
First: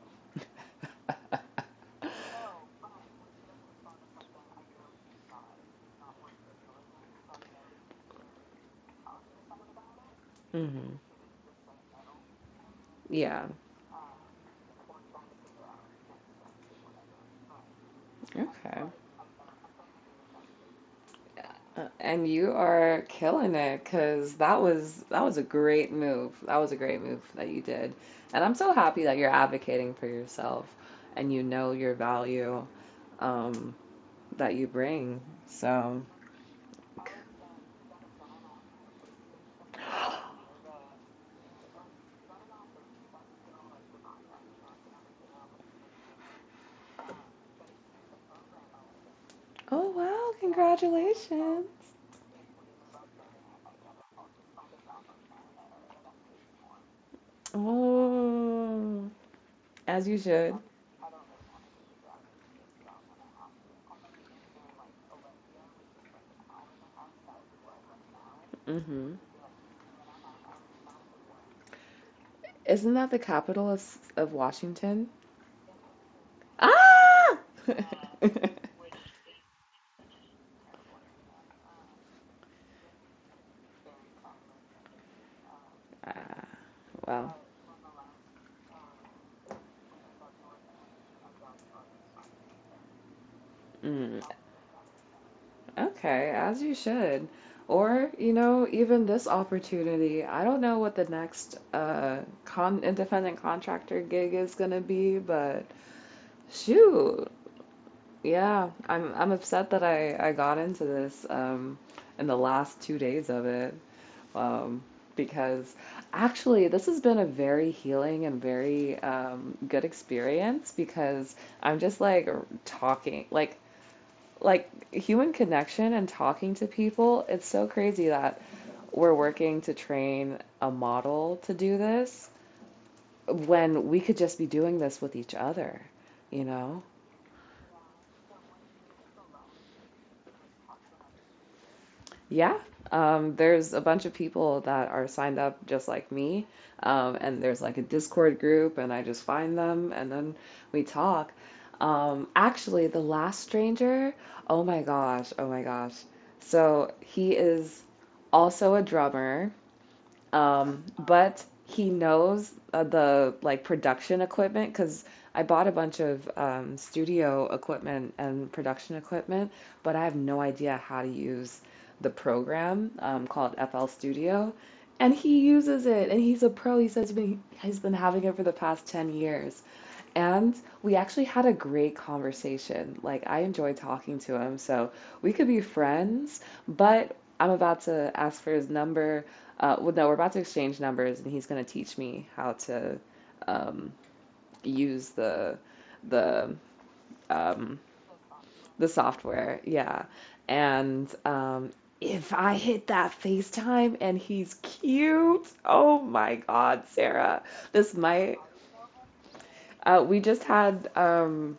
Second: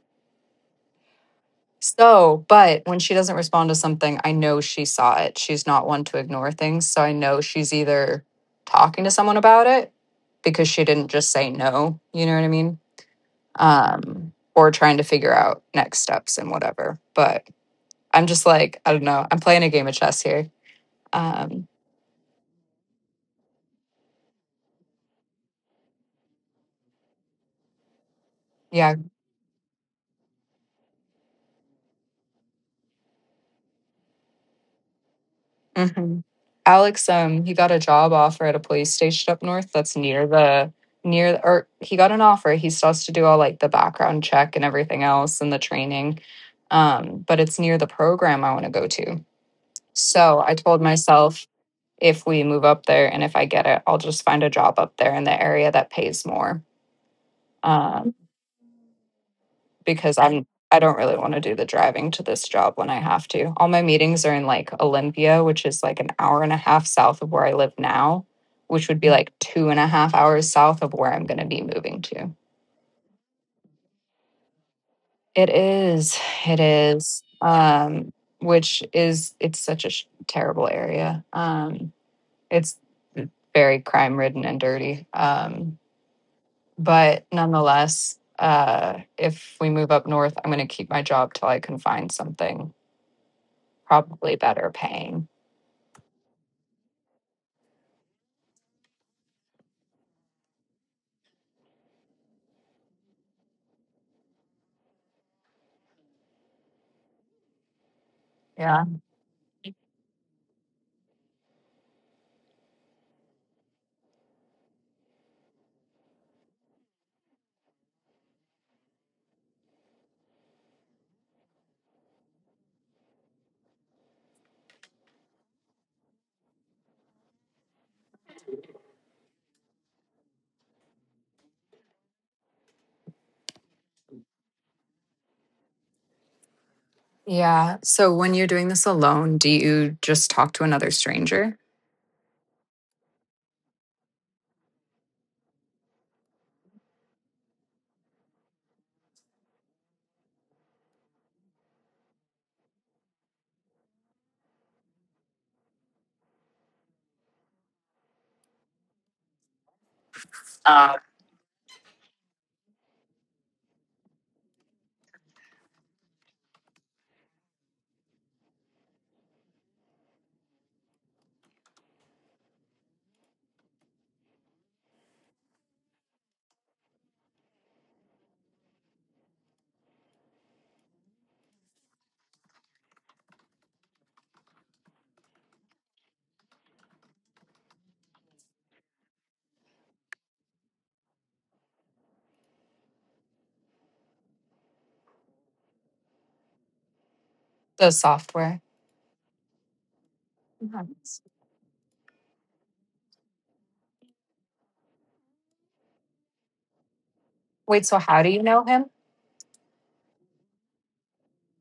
Speaker 2: So, but when she doesn't respond to something, I know she saw it. She's not one to ignore things. So I know she's either talking to someone about it, because she
Speaker 1: Mm-hmm.
Speaker 2: didn't just say no. You know what I mean?
Speaker 1: Yeah.
Speaker 2: Or trying to figure out next steps and whatever. But I'm just like,
Speaker 1: Okay.
Speaker 2: I don't know. I'm playing a game of chess here. Um,
Speaker 1: And you are killing it because that was a great move. That was a great move that you did. And I'm so
Speaker 2: yeah.
Speaker 1: happy that you're advocating for yourself and you know your value um, that you bring. So,
Speaker 2: hmm Alex, he got a job offer at a police station up north that's near, or he got an offer. He still has to do all like the background check and everything else and the training. But it's near the program I want to go to.
Speaker 1: oh wow,
Speaker 2: So I told myself,
Speaker 1: congratulations.
Speaker 2: if we move up there and if I get it, I'll just find a job up there in the area that pays more. Um,
Speaker 1: Oh, as you
Speaker 2: because I'm
Speaker 1: should.
Speaker 2: I don't really want to do the driving to this job when I have to. All my meetings are in like Olympia, which is like 1.5 hours south of where I live now, which would be
Speaker 1: Hmm.
Speaker 2: like 2.5 hours south of where I'm going to be moving to.
Speaker 1: Isn't that the capital of Washington?
Speaker 2: It is, it is,
Speaker 1: Ah!
Speaker 2: which is it's such a terrible area. It's very crime ridden and dirty.
Speaker 1: Ah,
Speaker 2: But
Speaker 1: well,
Speaker 2: nonetheless, if we move up north, I'm going to keep my job till I can find something
Speaker 1: mm.
Speaker 2: probably better paying.
Speaker 1: Okay, as you should. Or, you know, even this opportunity. I don't know what the next con independent contractor gig is gonna be, but shoot. Yeah,
Speaker 2: Yeah.
Speaker 1: I'm upset that I got into this in the last 2 days of it. Um because actually this has been a very healing and very good experience because I'm just like talking like human connection and talking to people. It's so crazy that we're working to train a model to do this when we could just be doing this with each other, you know?
Speaker 2: Yeah. So when you're doing this alone, do you just talk to another stranger?
Speaker 1: Yeah. There's a bunch of people that are signed up just like me, and there's like a Discord group, and I just find them and then we talk. Actually, the last stranger, oh my gosh, oh my gosh. So he is also a drummer.
Speaker 2: Uh,
Speaker 1: But he knows the like production equipment because I bought a bunch of studio equipment and production equipment, but I have no idea how to use the program called FL Studio. And he uses it, and he's a pro. He says he's been having it for the past 10 years. And we actually had a great conversation. Like, I enjoyed talking to him, so we could be friends, but I'm about to ask for his number. Well, no, we're about to exchange numbers, and he's going to teach me how to um, use the um,
Speaker 2: the software.
Speaker 1: the software. Yeah. And
Speaker 2: Nice.
Speaker 1: if I hit that FaceTime and he's cute, oh my God, Sarah,
Speaker 2: Wait,
Speaker 1: this
Speaker 2: so how do
Speaker 1: might.
Speaker 2: you know him?
Speaker 1: We just had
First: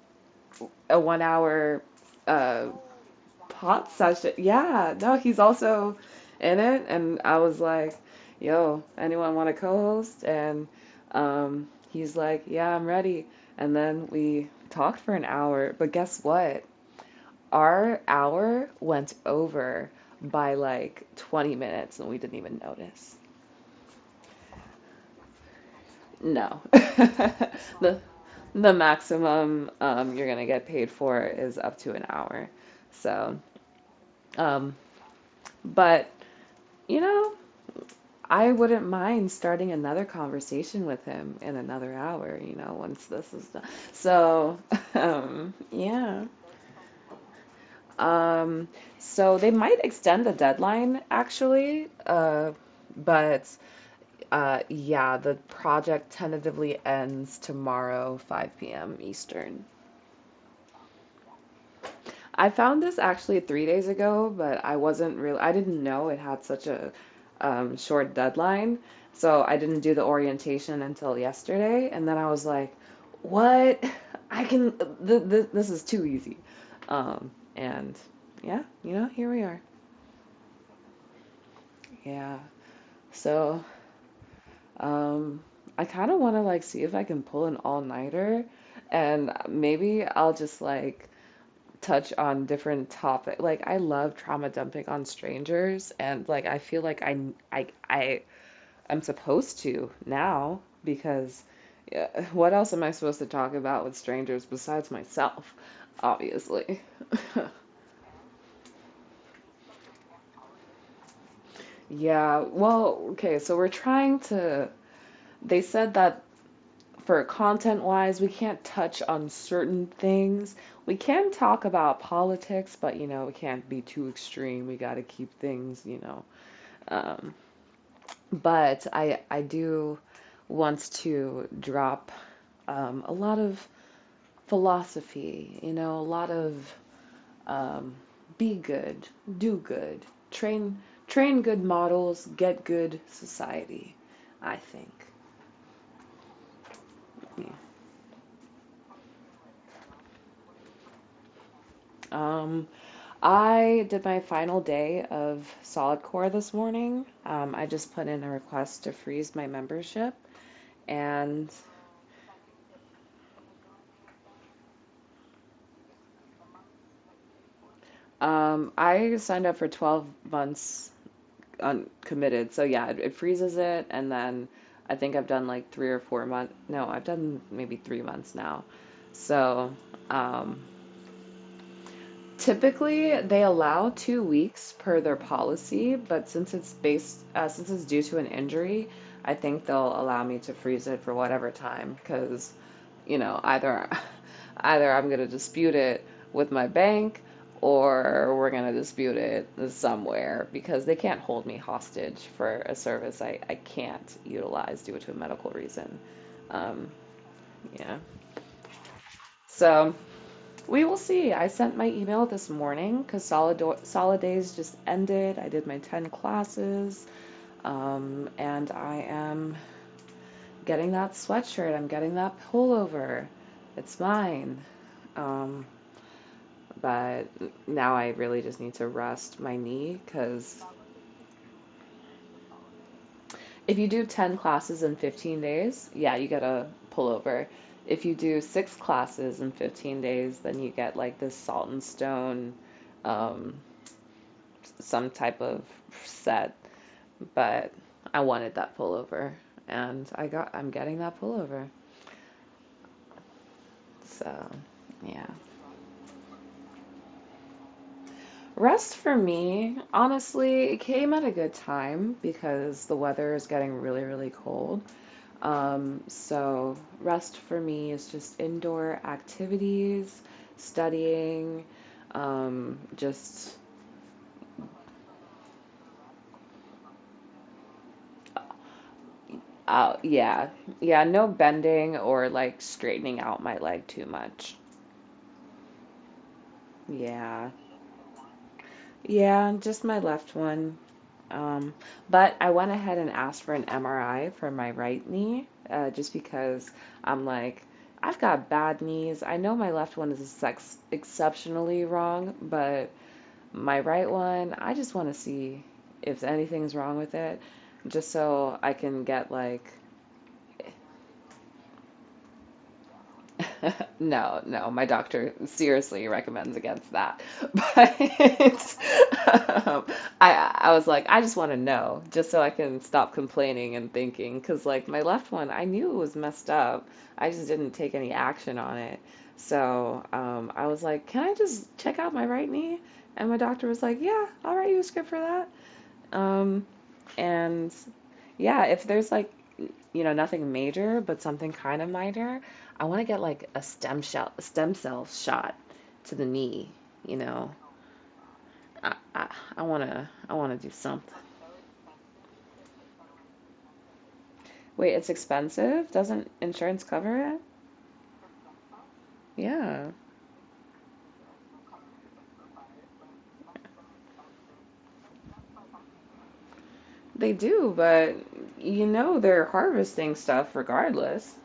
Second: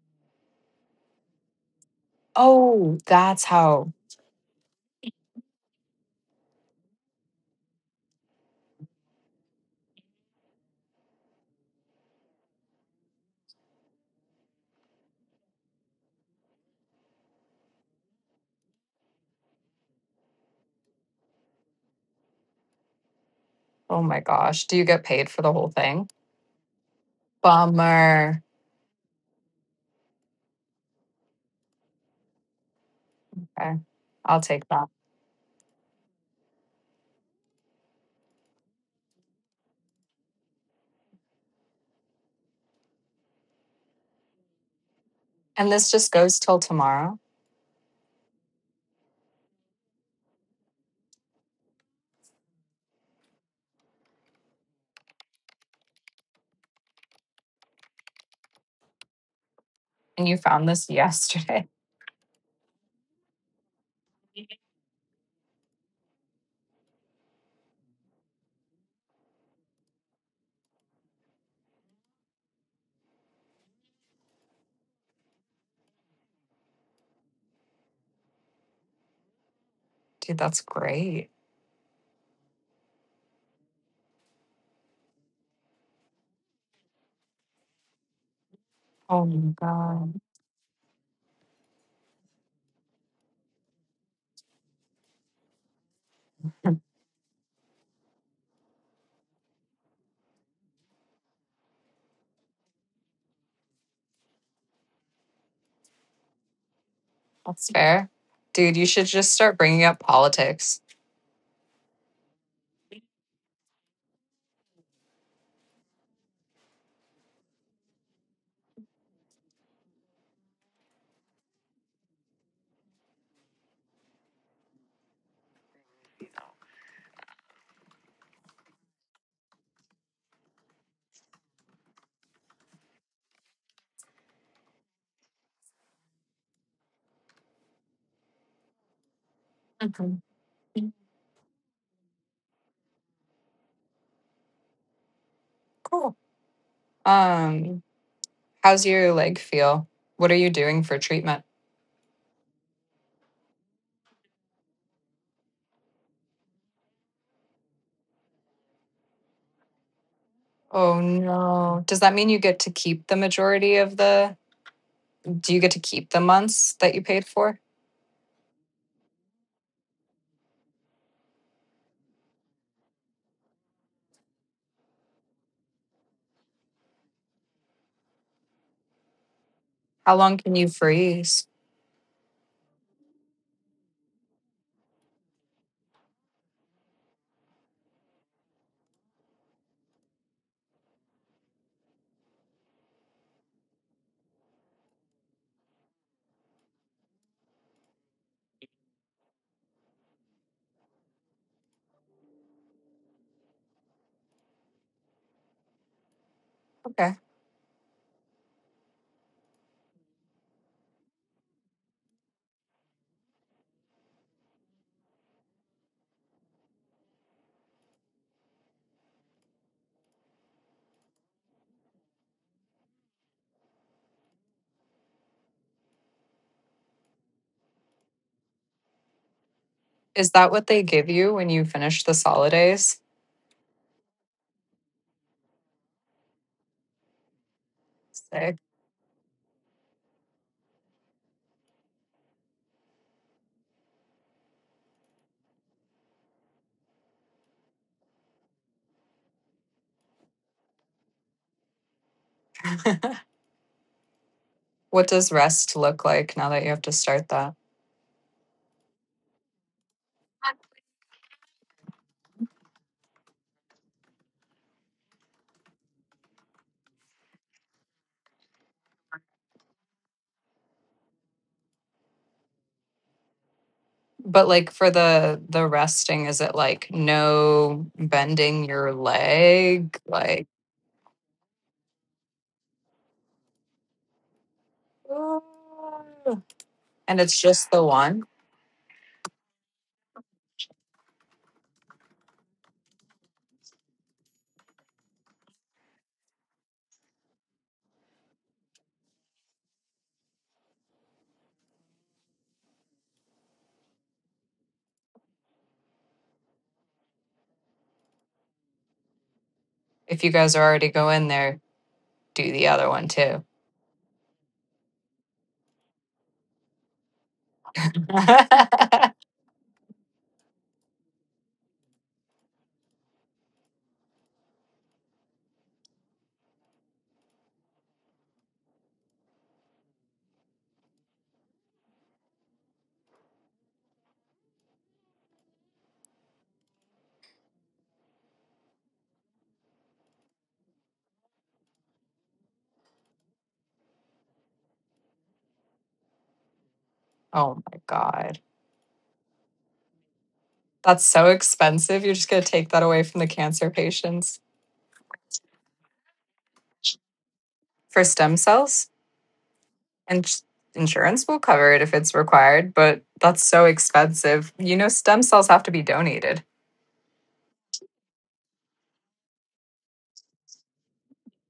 Speaker 1: a 1 hour uh
Speaker 2: Oh, that's
Speaker 1: pot
Speaker 2: how.
Speaker 1: session. Yeah, no, he's also in it and I was like, "Yo, anyone want to co-host?" And he's like, "Yeah, I'm ready." And then we talked for an hour, but guess what? Our hour went over by like 20 minutes and we didn't even notice.
Speaker 2: Oh my gosh. Do you get paid for the whole thing?
Speaker 1: No. The
Speaker 2: Bummer.
Speaker 1: the maximum you're gonna get paid for is up to an hour. So,
Speaker 2: Okay. I'll take
Speaker 1: um,
Speaker 2: that.
Speaker 1: But, you know, I wouldn't mind starting another conversation with him in another hour, you know, once this is done. So,
Speaker 2: And this just
Speaker 1: yeah.
Speaker 2: goes till tomorrow.
Speaker 1: Um, so they might extend the deadline actually, but yeah, the project tentatively ends tomorrow, 5 p.m. Eastern.
Speaker 2: And you found this yesterday.
Speaker 1: I found this actually 3 days ago, but I wasn't real. I didn't know it had such a short deadline. So I didn't do the orientation until yesterday. And then I was like, what? I can, this is too easy. And yeah, you know, here we are.
Speaker 2: Dude, that's great.
Speaker 1: Yeah. So um, I kind of want to like see if I can pull an all nighter.
Speaker 2: Oh
Speaker 1: And
Speaker 2: my
Speaker 1: maybe
Speaker 2: God.
Speaker 1: I'll just like touch on different topics. Like I love trauma dumping on strangers and like I feel like I am supposed to now because yeah, what else am I supposed to talk about with strangers besides myself? Obviously.
Speaker 2: That's fair. Dude, you should just start bringing up politics.
Speaker 1: Yeah, well, okay, so we're trying to. They said that for content wise, we can't touch on certain things. We can talk about politics, but you know, it can't be too extreme. We got to keep things, you know. Um, but I do want to drop a lot of philosophy, you know, a lot of um, be good, do good,
Speaker 2: Mhm.
Speaker 1: train train good models, get good society. I think.
Speaker 2: Cool.
Speaker 1: Yeah.
Speaker 2: Um, How's your leg feel? What are you doing for treatment?
Speaker 1: Um, I did my final day of Solid Core this morning. I just put in a request to freeze my membership,
Speaker 2: Oh
Speaker 1: and
Speaker 2: no. Does that mean you get to keep the majority of the— do you get to keep the months that you paid for?
Speaker 1: I signed up for 12 months uncommitted. So yeah, it freezes it and then I think I've done like 3 or 4 months. No, I've done maybe 3 months now. So,
Speaker 2: How long can you
Speaker 1: um
Speaker 2: freeze?
Speaker 1: typically, they allow 2 weeks per their policy, but since it's due to an injury, I think they'll allow me to freeze it for whatever time because, you know, either either I'm going to dispute it with my bank or we're going to dispute it somewhere because they can't hold me hostage for a service I can't utilize due to a medical reason. Um,
Speaker 2: Okay.
Speaker 1: yeah. So. We will see. I sent my email this morning because solid days just ended. I did my 10 classes, and I am getting that sweatshirt. I'm getting that pullover. It's mine. Um, but now I really just need to rest my knee
Speaker 2: Is that
Speaker 1: because
Speaker 2: what they give you when you finish the holidays?
Speaker 1: if you do 10 classes in 15 days, yeah, you get a pullover. If you do
Speaker 2: Sick.
Speaker 1: six classes in 15 days, then you get like this salt and stone um, some type of set, but I wanted that pullover and I'm getting that pullover. So,
Speaker 2: What
Speaker 1: yeah.
Speaker 2: does rest look like now that you have to start that?
Speaker 1: Rest for me, honestly, it came at a good time because the weather is getting really really cold. So rest for me is just indoor activities, studying, just
Speaker 2: But like for the resting, is it like no bending your leg?
Speaker 1: out,
Speaker 2: Like
Speaker 1: yeah, yeah, no bending or like straightening out my leg too much.
Speaker 2: "Ah," and it's
Speaker 1: Yeah.
Speaker 2: just the one?
Speaker 1: Yeah, just my left one. Um, but I went ahead and asked for an MRI for my right knee, just because I'm like, I've got bad knees. I know my left one is ex exceptionally wrong, but my right one, I just want to see if anything's wrong with it, just so I can get like
Speaker 2: If you guys are already going there, do the other one too.
Speaker 1: no, no, my doctor seriously recommends against that.
Speaker 2: Oh
Speaker 1: But I was like, I just want to know just so I can stop complaining and thinking because like my left one, I knew it was messed up. I just didn't take any action on it. So I was like, can I just check out my right knee? And my doctor was like, yeah, I'll write you a script for that. Um, and yeah, if there's like nothing major, but something kind of minor. I want to get like a stem cell shot to the knee. You
Speaker 2: my
Speaker 1: know,
Speaker 2: God.
Speaker 1: I, I, I wanna do
Speaker 2: That's
Speaker 1: something.
Speaker 2: so expensive. You're just going to take that away from the cancer patients
Speaker 1: Wait, it's expensive. Doesn't insurance cover it?
Speaker 2: for stem cells.
Speaker 1: Yeah,
Speaker 2: And insurance will cover it if it's required, but that's so expensive. You know, stem cells have to be donated.
Speaker 1: they do, but you know they're harvesting stuff regardless.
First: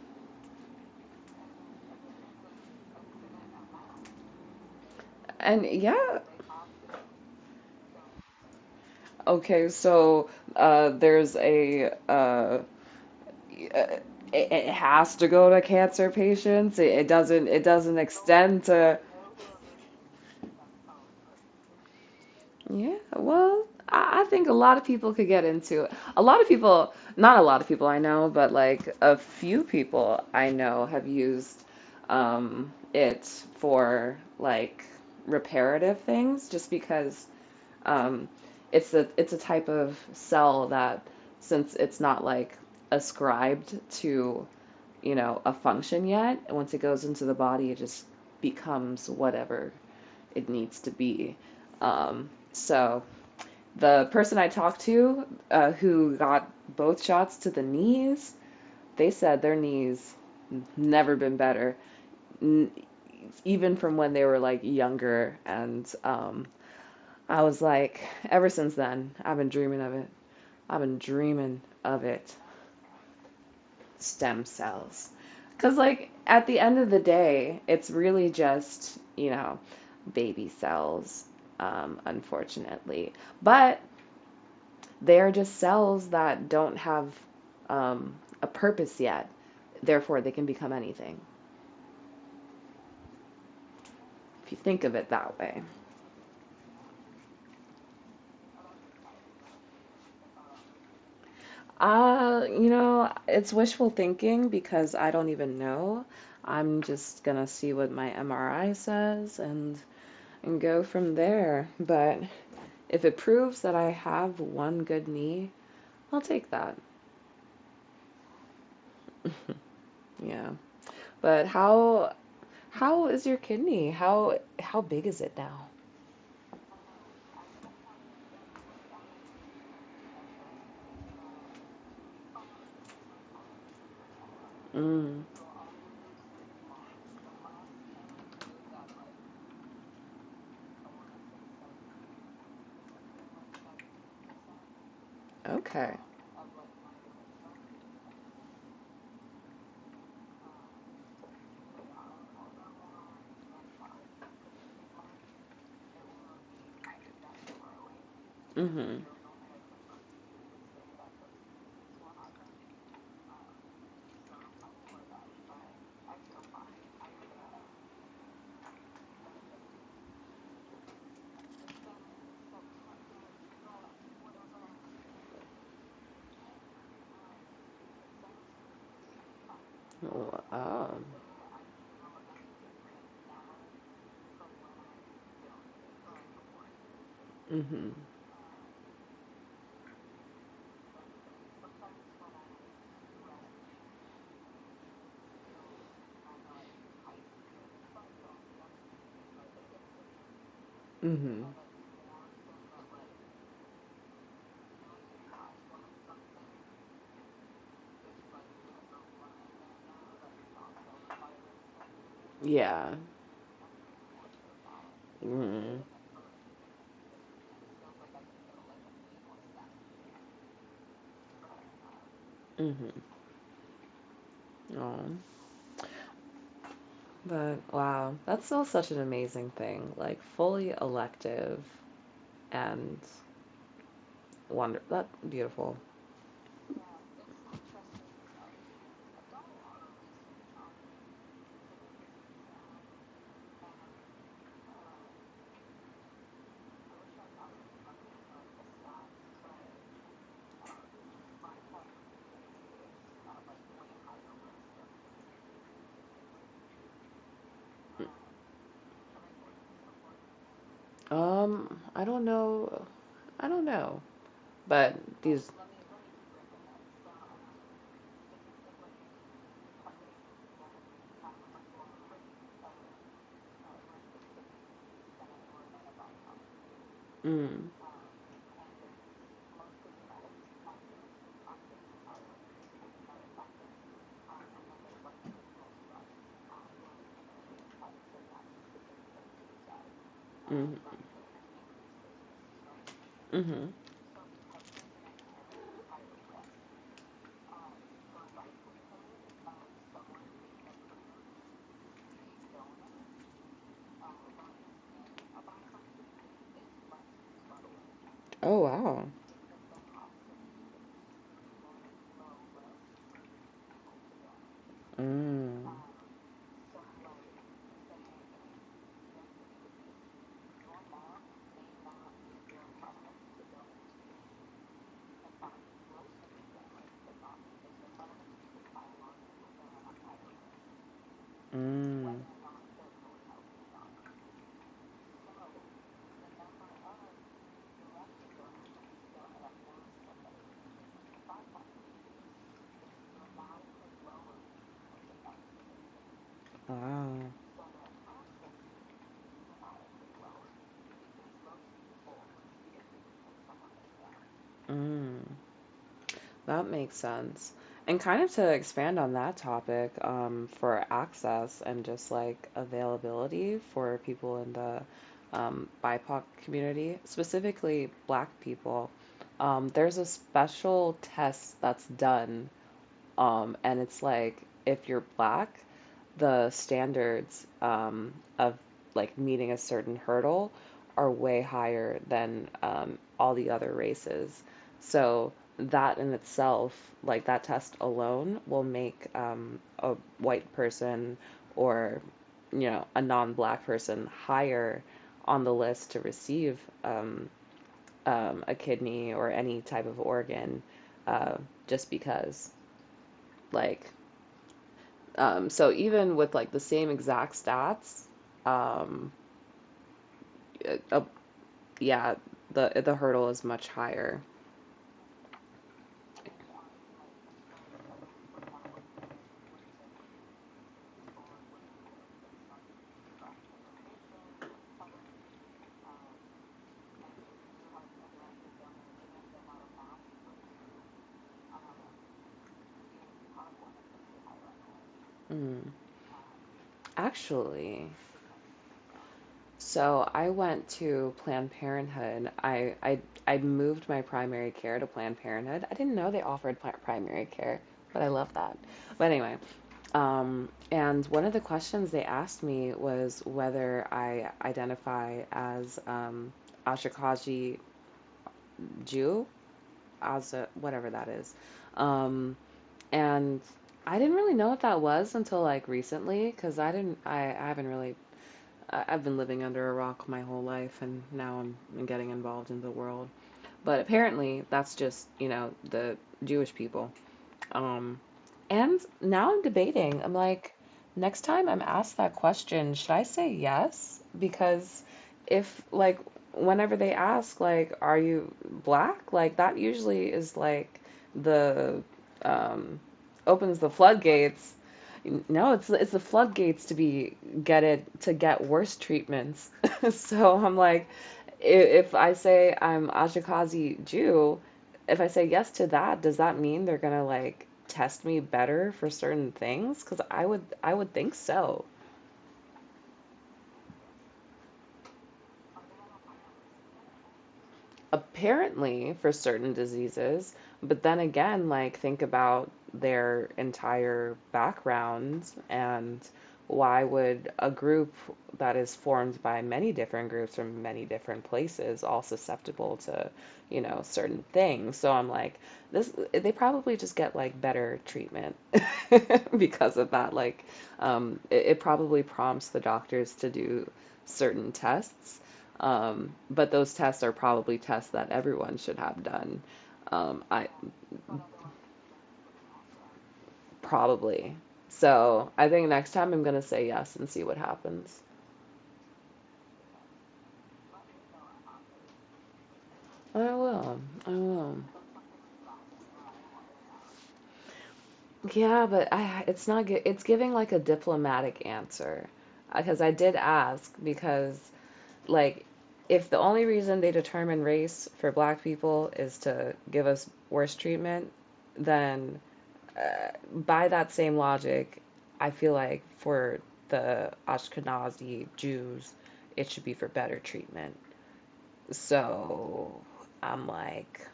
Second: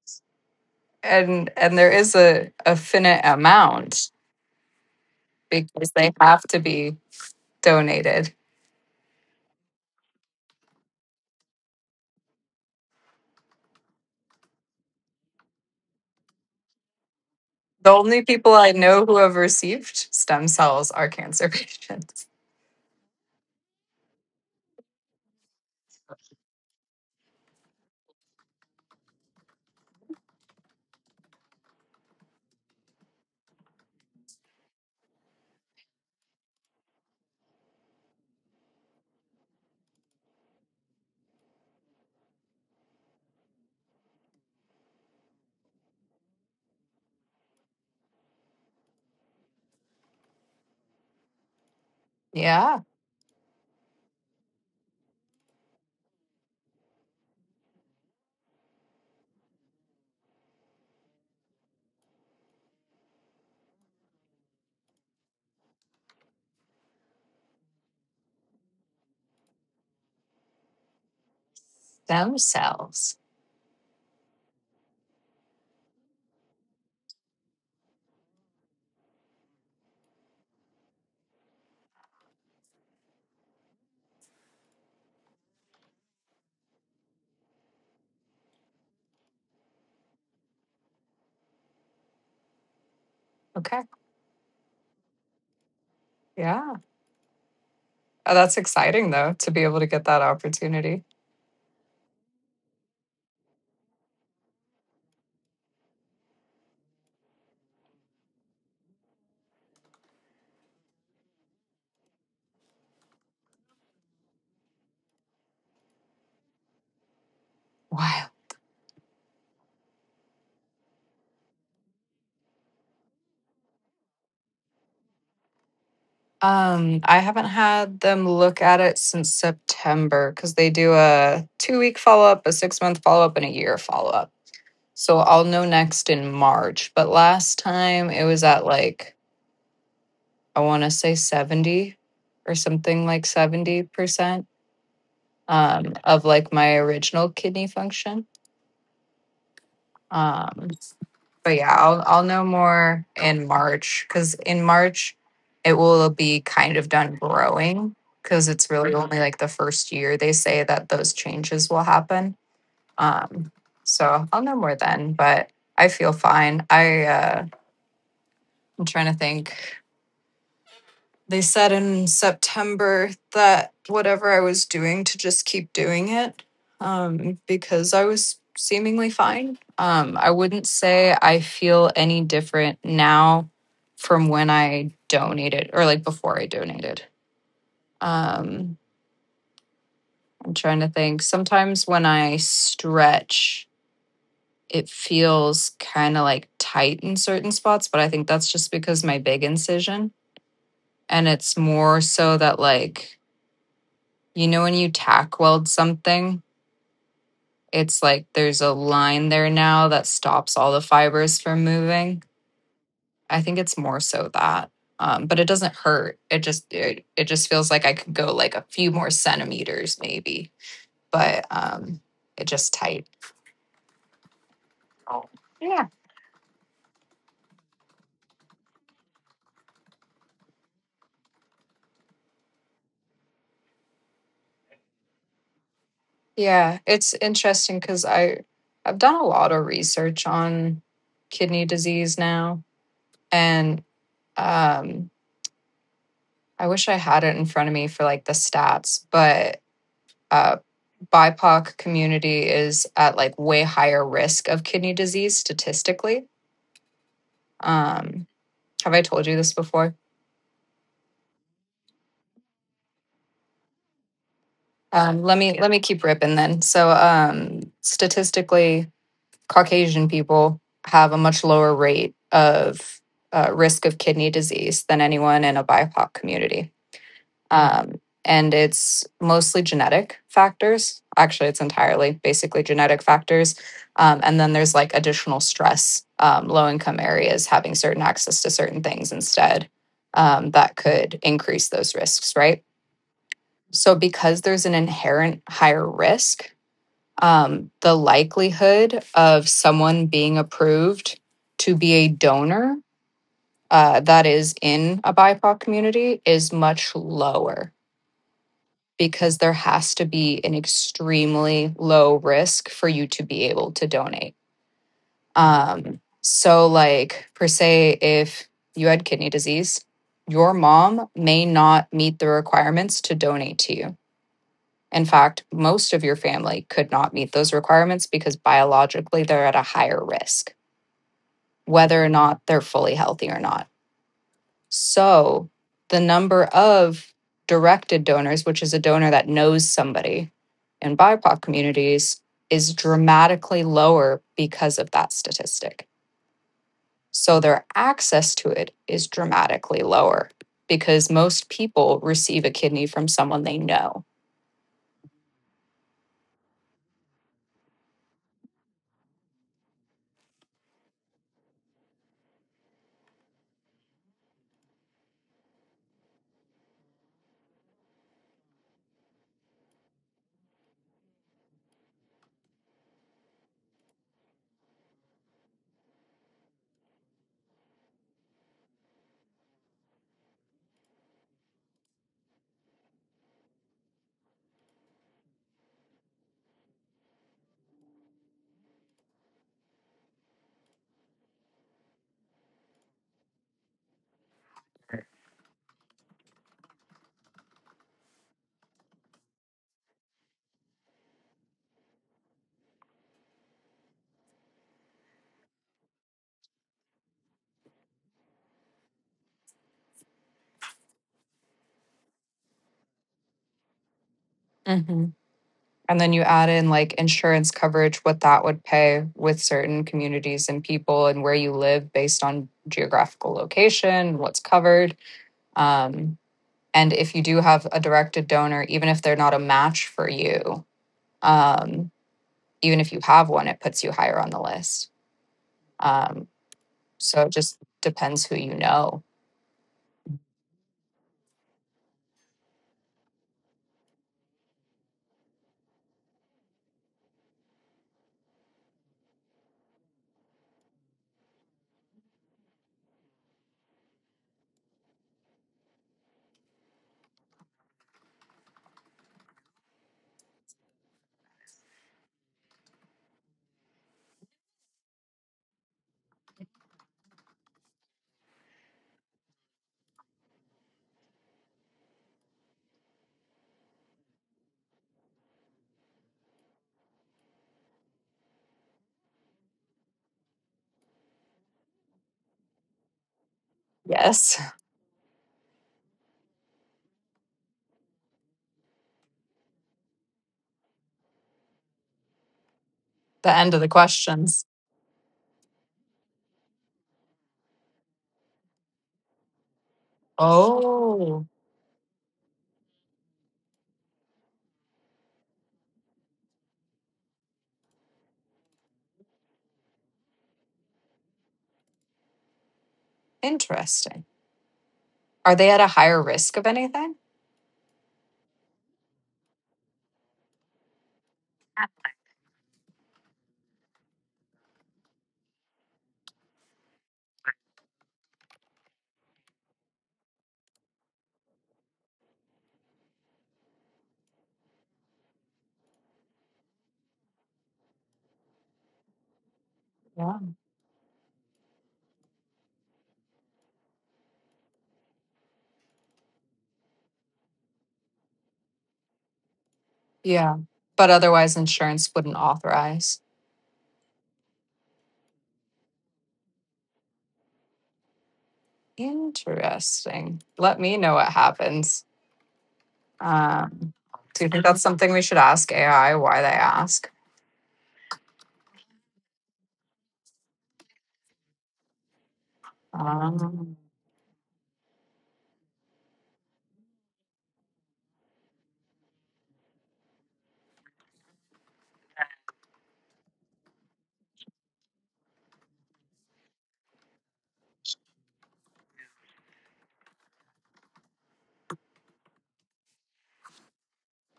Speaker 2: And there is a finite amount
Speaker 1: And
Speaker 2: because they
Speaker 1: yeah,
Speaker 2: have to be donated.
Speaker 1: okay, so uh, there's a. Uh, it, it has to go to cancer patients. It doesn't. It
Speaker 2: The
Speaker 1: doesn't
Speaker 2: only people
Speaker 1: extend
Speaker 2: I
Speaker 1: to.
Speaker 2: know who have received stem cells are cancer patients.
Speaker 1: Yeah, well, I think a lot of people could get into it. A lot of people, not a lot of people I know, but like a few people I know have used it for like reparative things just because um, it's a type of cell that since it's not like ascribed to a function yet. And once it goes into the body, it just becomes whatever it needs to be.
Speaker 2: Yeah.
Speaker 1: So the person I talked to who got both shots to the knees, they said their knees never been better, n- even from when they were like younger. And I was like, ever since then, I've been dreaming of it. I've been dreaming of it
Speaker 2: Themselves.
Speaker 1: stem cells. Because, like, at the end of the day, it's really just, you know, baby cells, unfortunately. But they're just cells that don't have um, a purpose yet. Therefore, they can become anything,
Speaker 2: Okay.
Speaker 1: if you think of it that way.
Speaker 2: Yeah. Oh, that's exciting though to be able to get that opportunity.
Speaker 1: You know, it's wishful thinking because I don't even know. I'm just gonna see what my MRI says and go from there. But if it proves that I have one good knee, I'll take that.
Speaker 2: Wow.
Speaker 1: Yeah. But how is your kidney? How big is it now?
Speaker 2: I haven't had them look at it since September because they do a 2-week follow up, a 6-month follow up, and a year follow up. So
Speaker 1: Mm.
Speaker 2: I'll know next in March. But last time it was at like, I want to say 70, or something like 70%
Speaker 1: Okay.
Speaker 2: of like my original kidney function. Um, but yeah, I'll know more in March, because in March it will be kind of done growing, because it's really
Speaker 1: Mhm.
Speaker 2: only like the first year they say that those changes will happen. Um, so I'll know more then, but I feel fine. I'm trying to think. They said in September that whatever I was doing to just keep doing it, because I was seemingly fine. I
Speaker 1: Oh,
Speaker 2: wouldn't
Speaker 1: um.
Speaker 2: say I feel any different now from when I donated or like before I donated.
Speaker 1: Mhm.
Speaker 2: Um, I'm trying to think. Sometimes when I stretch, it feels kind of like tight in certain spots, but I think that's just because my big incision. And
Speaker 1: Mhm.
Speaker 2: it's more so that, like, you know, when you tack weld something, it's like there's a line there now that stops all the fibers from moving.
Speaker 1: Yeah.
Speaker 2: I think it's more so that. But it doesn't
Speaker 1: Mhm.
Speaker 2: hurt. It just feels like I could go like a few more centimeters maybe, but it just tight.
Speaker 1: Mhm. Oh.
Speaker 2: Oh. Yeah.
Speaker 1: But wow, that's still such an amazing thing. Like fully elective and wonder that beautiful.
Speaker 2: Yeah, it's interesting cuz I've done a lot of research on kidney disease now and um I wish I had it in front of me for like the stats, but uh, BIPOC community is at like way higher risk of kidney disease statistically. Um, have I told you this before?
Speaker 1: I don't know. I don't know. But
Speaker 2: Um, let
Speaker 1: these,
Speaker 2: me let me keep ripping then. So statistically, Caucasian people have a much lower rate of risk of kidney disease than anyone in a BIPOC community.
Speaker 1: mm,
Speaker 2: Um, and it's mostly genetic factors. Actually, it's entirely basically genetic factors. And then there's like additional stress, low income areas having certain access to certain things instead that
Speaker 1: mm,
Speaker 2: could increase those risks, right?
Speaker 1: mm-hmm.
Speaker 2: So, because there's an inherent higher risk, the likelihood of someone being approved to be a donor that is in a BIPOC community is much lower
Speaker 1: Oh wow.
Speaker 2: because there has to be an extremely low risk for you to be able to donate.
Speaker 1: Mm,
Speaker 2: So, like, per se, if you had kidney disease, your mom may not meet the requirements to donate to you. In fact, most of your family could not meet those requirements because biologically they're at a higher risk, whether or
Speaker 1: mm,
Speaker 2: not they're fully healthy or not. So the number of directed donors, which is a donor that knows somebody in BIPOC communities, is dramatically lower because of that statistic.
Speaker 1: wow.
Speaker 2: So their access to it is dramatically lower because most people receive a kidney from someone they know.
Speaker 1: Mm, that makes sense. And kind of to expand on that topic, for access and just like availability for people in the BIPOC community, specifically Black people, there's a special test that's done, and it's like if you're Black, the standards of like meeting a certain hurdle are way higher than all the other races. So that in itself, like that test alone, will make a white person or a non-black person higher on the list to receive a kidney or any type of organ, uh, just because, like, so even with like the same exact stats, um, it- uh, yeah, the hurdle is much higher.
Speaker 2: hmm And then you add in like insurance coverage, what that would pay with certain communities and people and where you live based on geographical location, what's covered. Um, And if you do have a directed donor, even if they're not a match for you, um, even if you have one, it puts you higher on the list.
Speaker 1: Mm.
Speaker 2: Um, so it just
Speaker 1: Actually,
Speaker 2: depends who you know.
Speaker 1: so I went to Planned Parenthood. I moved my primary care to Planned Parenthood. I didn't know they offered primary care, but I love that. But anyway, and one of the questions they asked me was whether I identify as Ashkenazi Jew Asda, whatever that is. Um, and I didn't really know what that was until like recently because I didn't, I haven't really, I, I've been living under a rock my whole life and now I'm getting involved in the world. But apparently that's just, you know, the Jewish people. Um, and now I'm debating. I'm like, next time I'm asked that question, should I say yes?
Speaker 2: Yes.
Speaker 1: Because if, like, whenever they ask, like, are you black? Like, that usually is like the, um,
Speaker 2: The end of
Speaker 1: opens
Speaker 2: the
Speaker 1: the
Speaker 2: questions.
Speaker 1: floodgates. No, it's the floodgates to be get it to get worse treatments. So I'm like,
Speaker 2: Oh,
Speaker 1: if I say I'm Ashkenazi Jew, if I say yes to that, does that mean they're gonna like test me better for certain things? Because I would think so.
Speaker 2: interesting. Are they at a higher risk of anything?
Speaker 1: Apparently for certain diseases, but then again, like, think about their entire background, and why would a group that is formed by many different groups from many different places all susceptible to, you know, certain things. So I'm like, this, they probably just get like better treatment because of that.
Speaker 2: Yeah.
Speaker 1: Like, it, it probably prompts the doctors to do certain tests, but those tests are probably tests that everyone should have done.
Speaker 2: Yeah.
Speaker 1: I
Speaker 2: But otherwise, insurance wouldn't authorize.
Speaker 1: Probably. So I think next time I'm gonna say yes and see what happens.
Speaker 2: Interesting. Let me know what happens.
Speaker 1: I
Speaker 2: Um,
Speaker 1: will. I
Speaker 2: do you think
Speaker 1: will.
Speaker 2: that's something we should ask AI? Why they ask?
Speaker 1: Yeah, but I, it's not good. It's giving like a diplomatic answer because I did
Speaker 2: Um,
Speaker 1: ask. Because, like, if the only reason they determine race for black people is to give us worse treatment, then by that same logic, I feel like for the Ashkenazi Jews, it should be for better treatment. So I'm like,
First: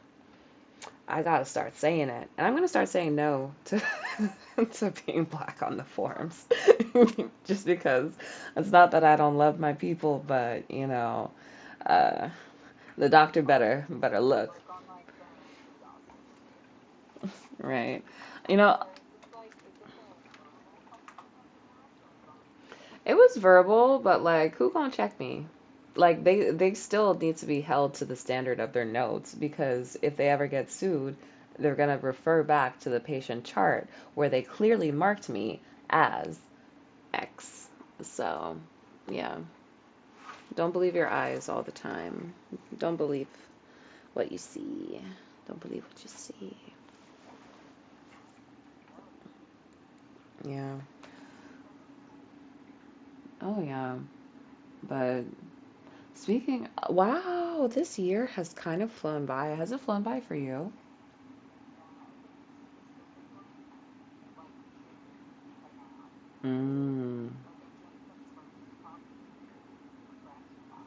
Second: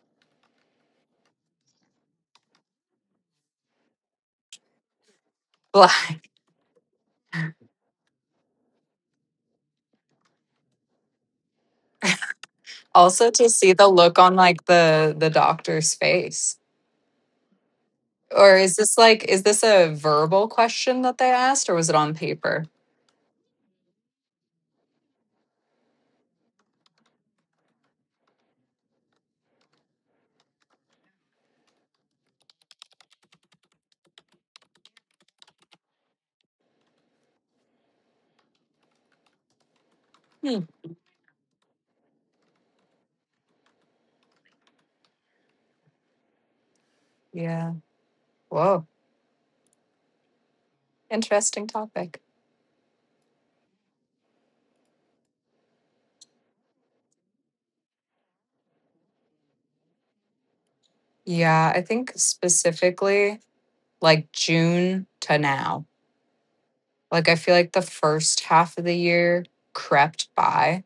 Speaker 1: I gotta start saying it, and I'm gonna start saying no to to being black on the
Speaker 2: Like,
Speaker 1: forums, just because it's not that I don't love my people, but you know, uh, the doctor
Speaker 2: also to see the
Speaker 1: better
Speaker 2: look
Speaker 1: look,
Speaker 2: on like the doctor's face.
Speaker 1: right? You
Speaker 2: Or is
Speaker 1: know,
Speaker 2: this like is this a verbal question that they asked or was it on paper?
Speaker 1: it was verbal, but, like, who gonna check me? Like, they still need to be held to the standard of their notes, because if they ever get sued, they're gonna refer back to the patient chart where they clearly marked me as X. So, yeah,
Speaker 2: Hmm.
Speaker 1: don't believe your eyes all the time. Don't believe what you see. Don't believe what you see.
Speaker 2: Yeah. Whoa.
Speaker 1: Yeah.
Speaker 2: Interesting topic.
Speaker 1: Oh, yeah. But speaking, wow, this year has kind of flown by. Has it flown by for you?
Speaker 2: Yeah, I think specifically like June to now.
Speaker 1: Mm.
Speaker 2: Like I feel like the first half of the year crept by.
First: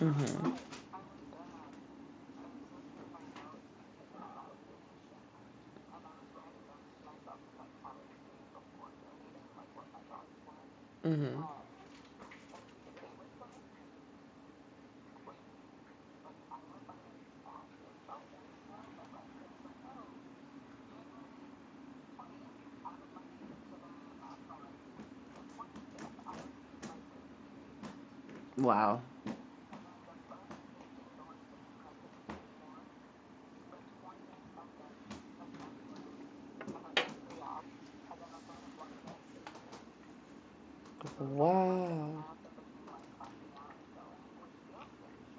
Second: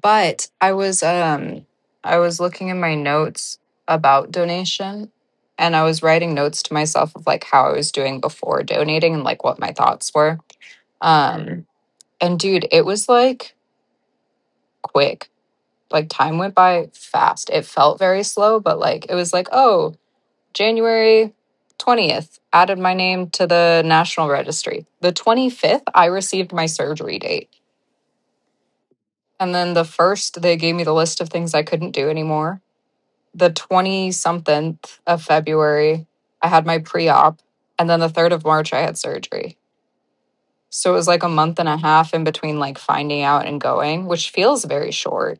Speaker 2: But
Speaker 1: Mhm.
Speaker 2: I was looking in my notes about donation and I was writing notes to myself of like how I was doing before donating and like what my thoughts were.
Speaker 1: Mhm.
Speaker 2: Um and dude, it was like quick. Like time went by fast. It felt very slow, but like it was like, oh, January 20th added my name to the national registry. The 25th I received my surgery date.
Speaker 1: Wow.
Speaker 2: And then the first they gave me the list of things I couldn't do anymore, the 20 something of February, I had my pre op. And then the 3rd of March, I had surgery. So it was like a month and a half
Speaker 1: Wow.
Speaker 2: in between like finding out and going, which feels very short.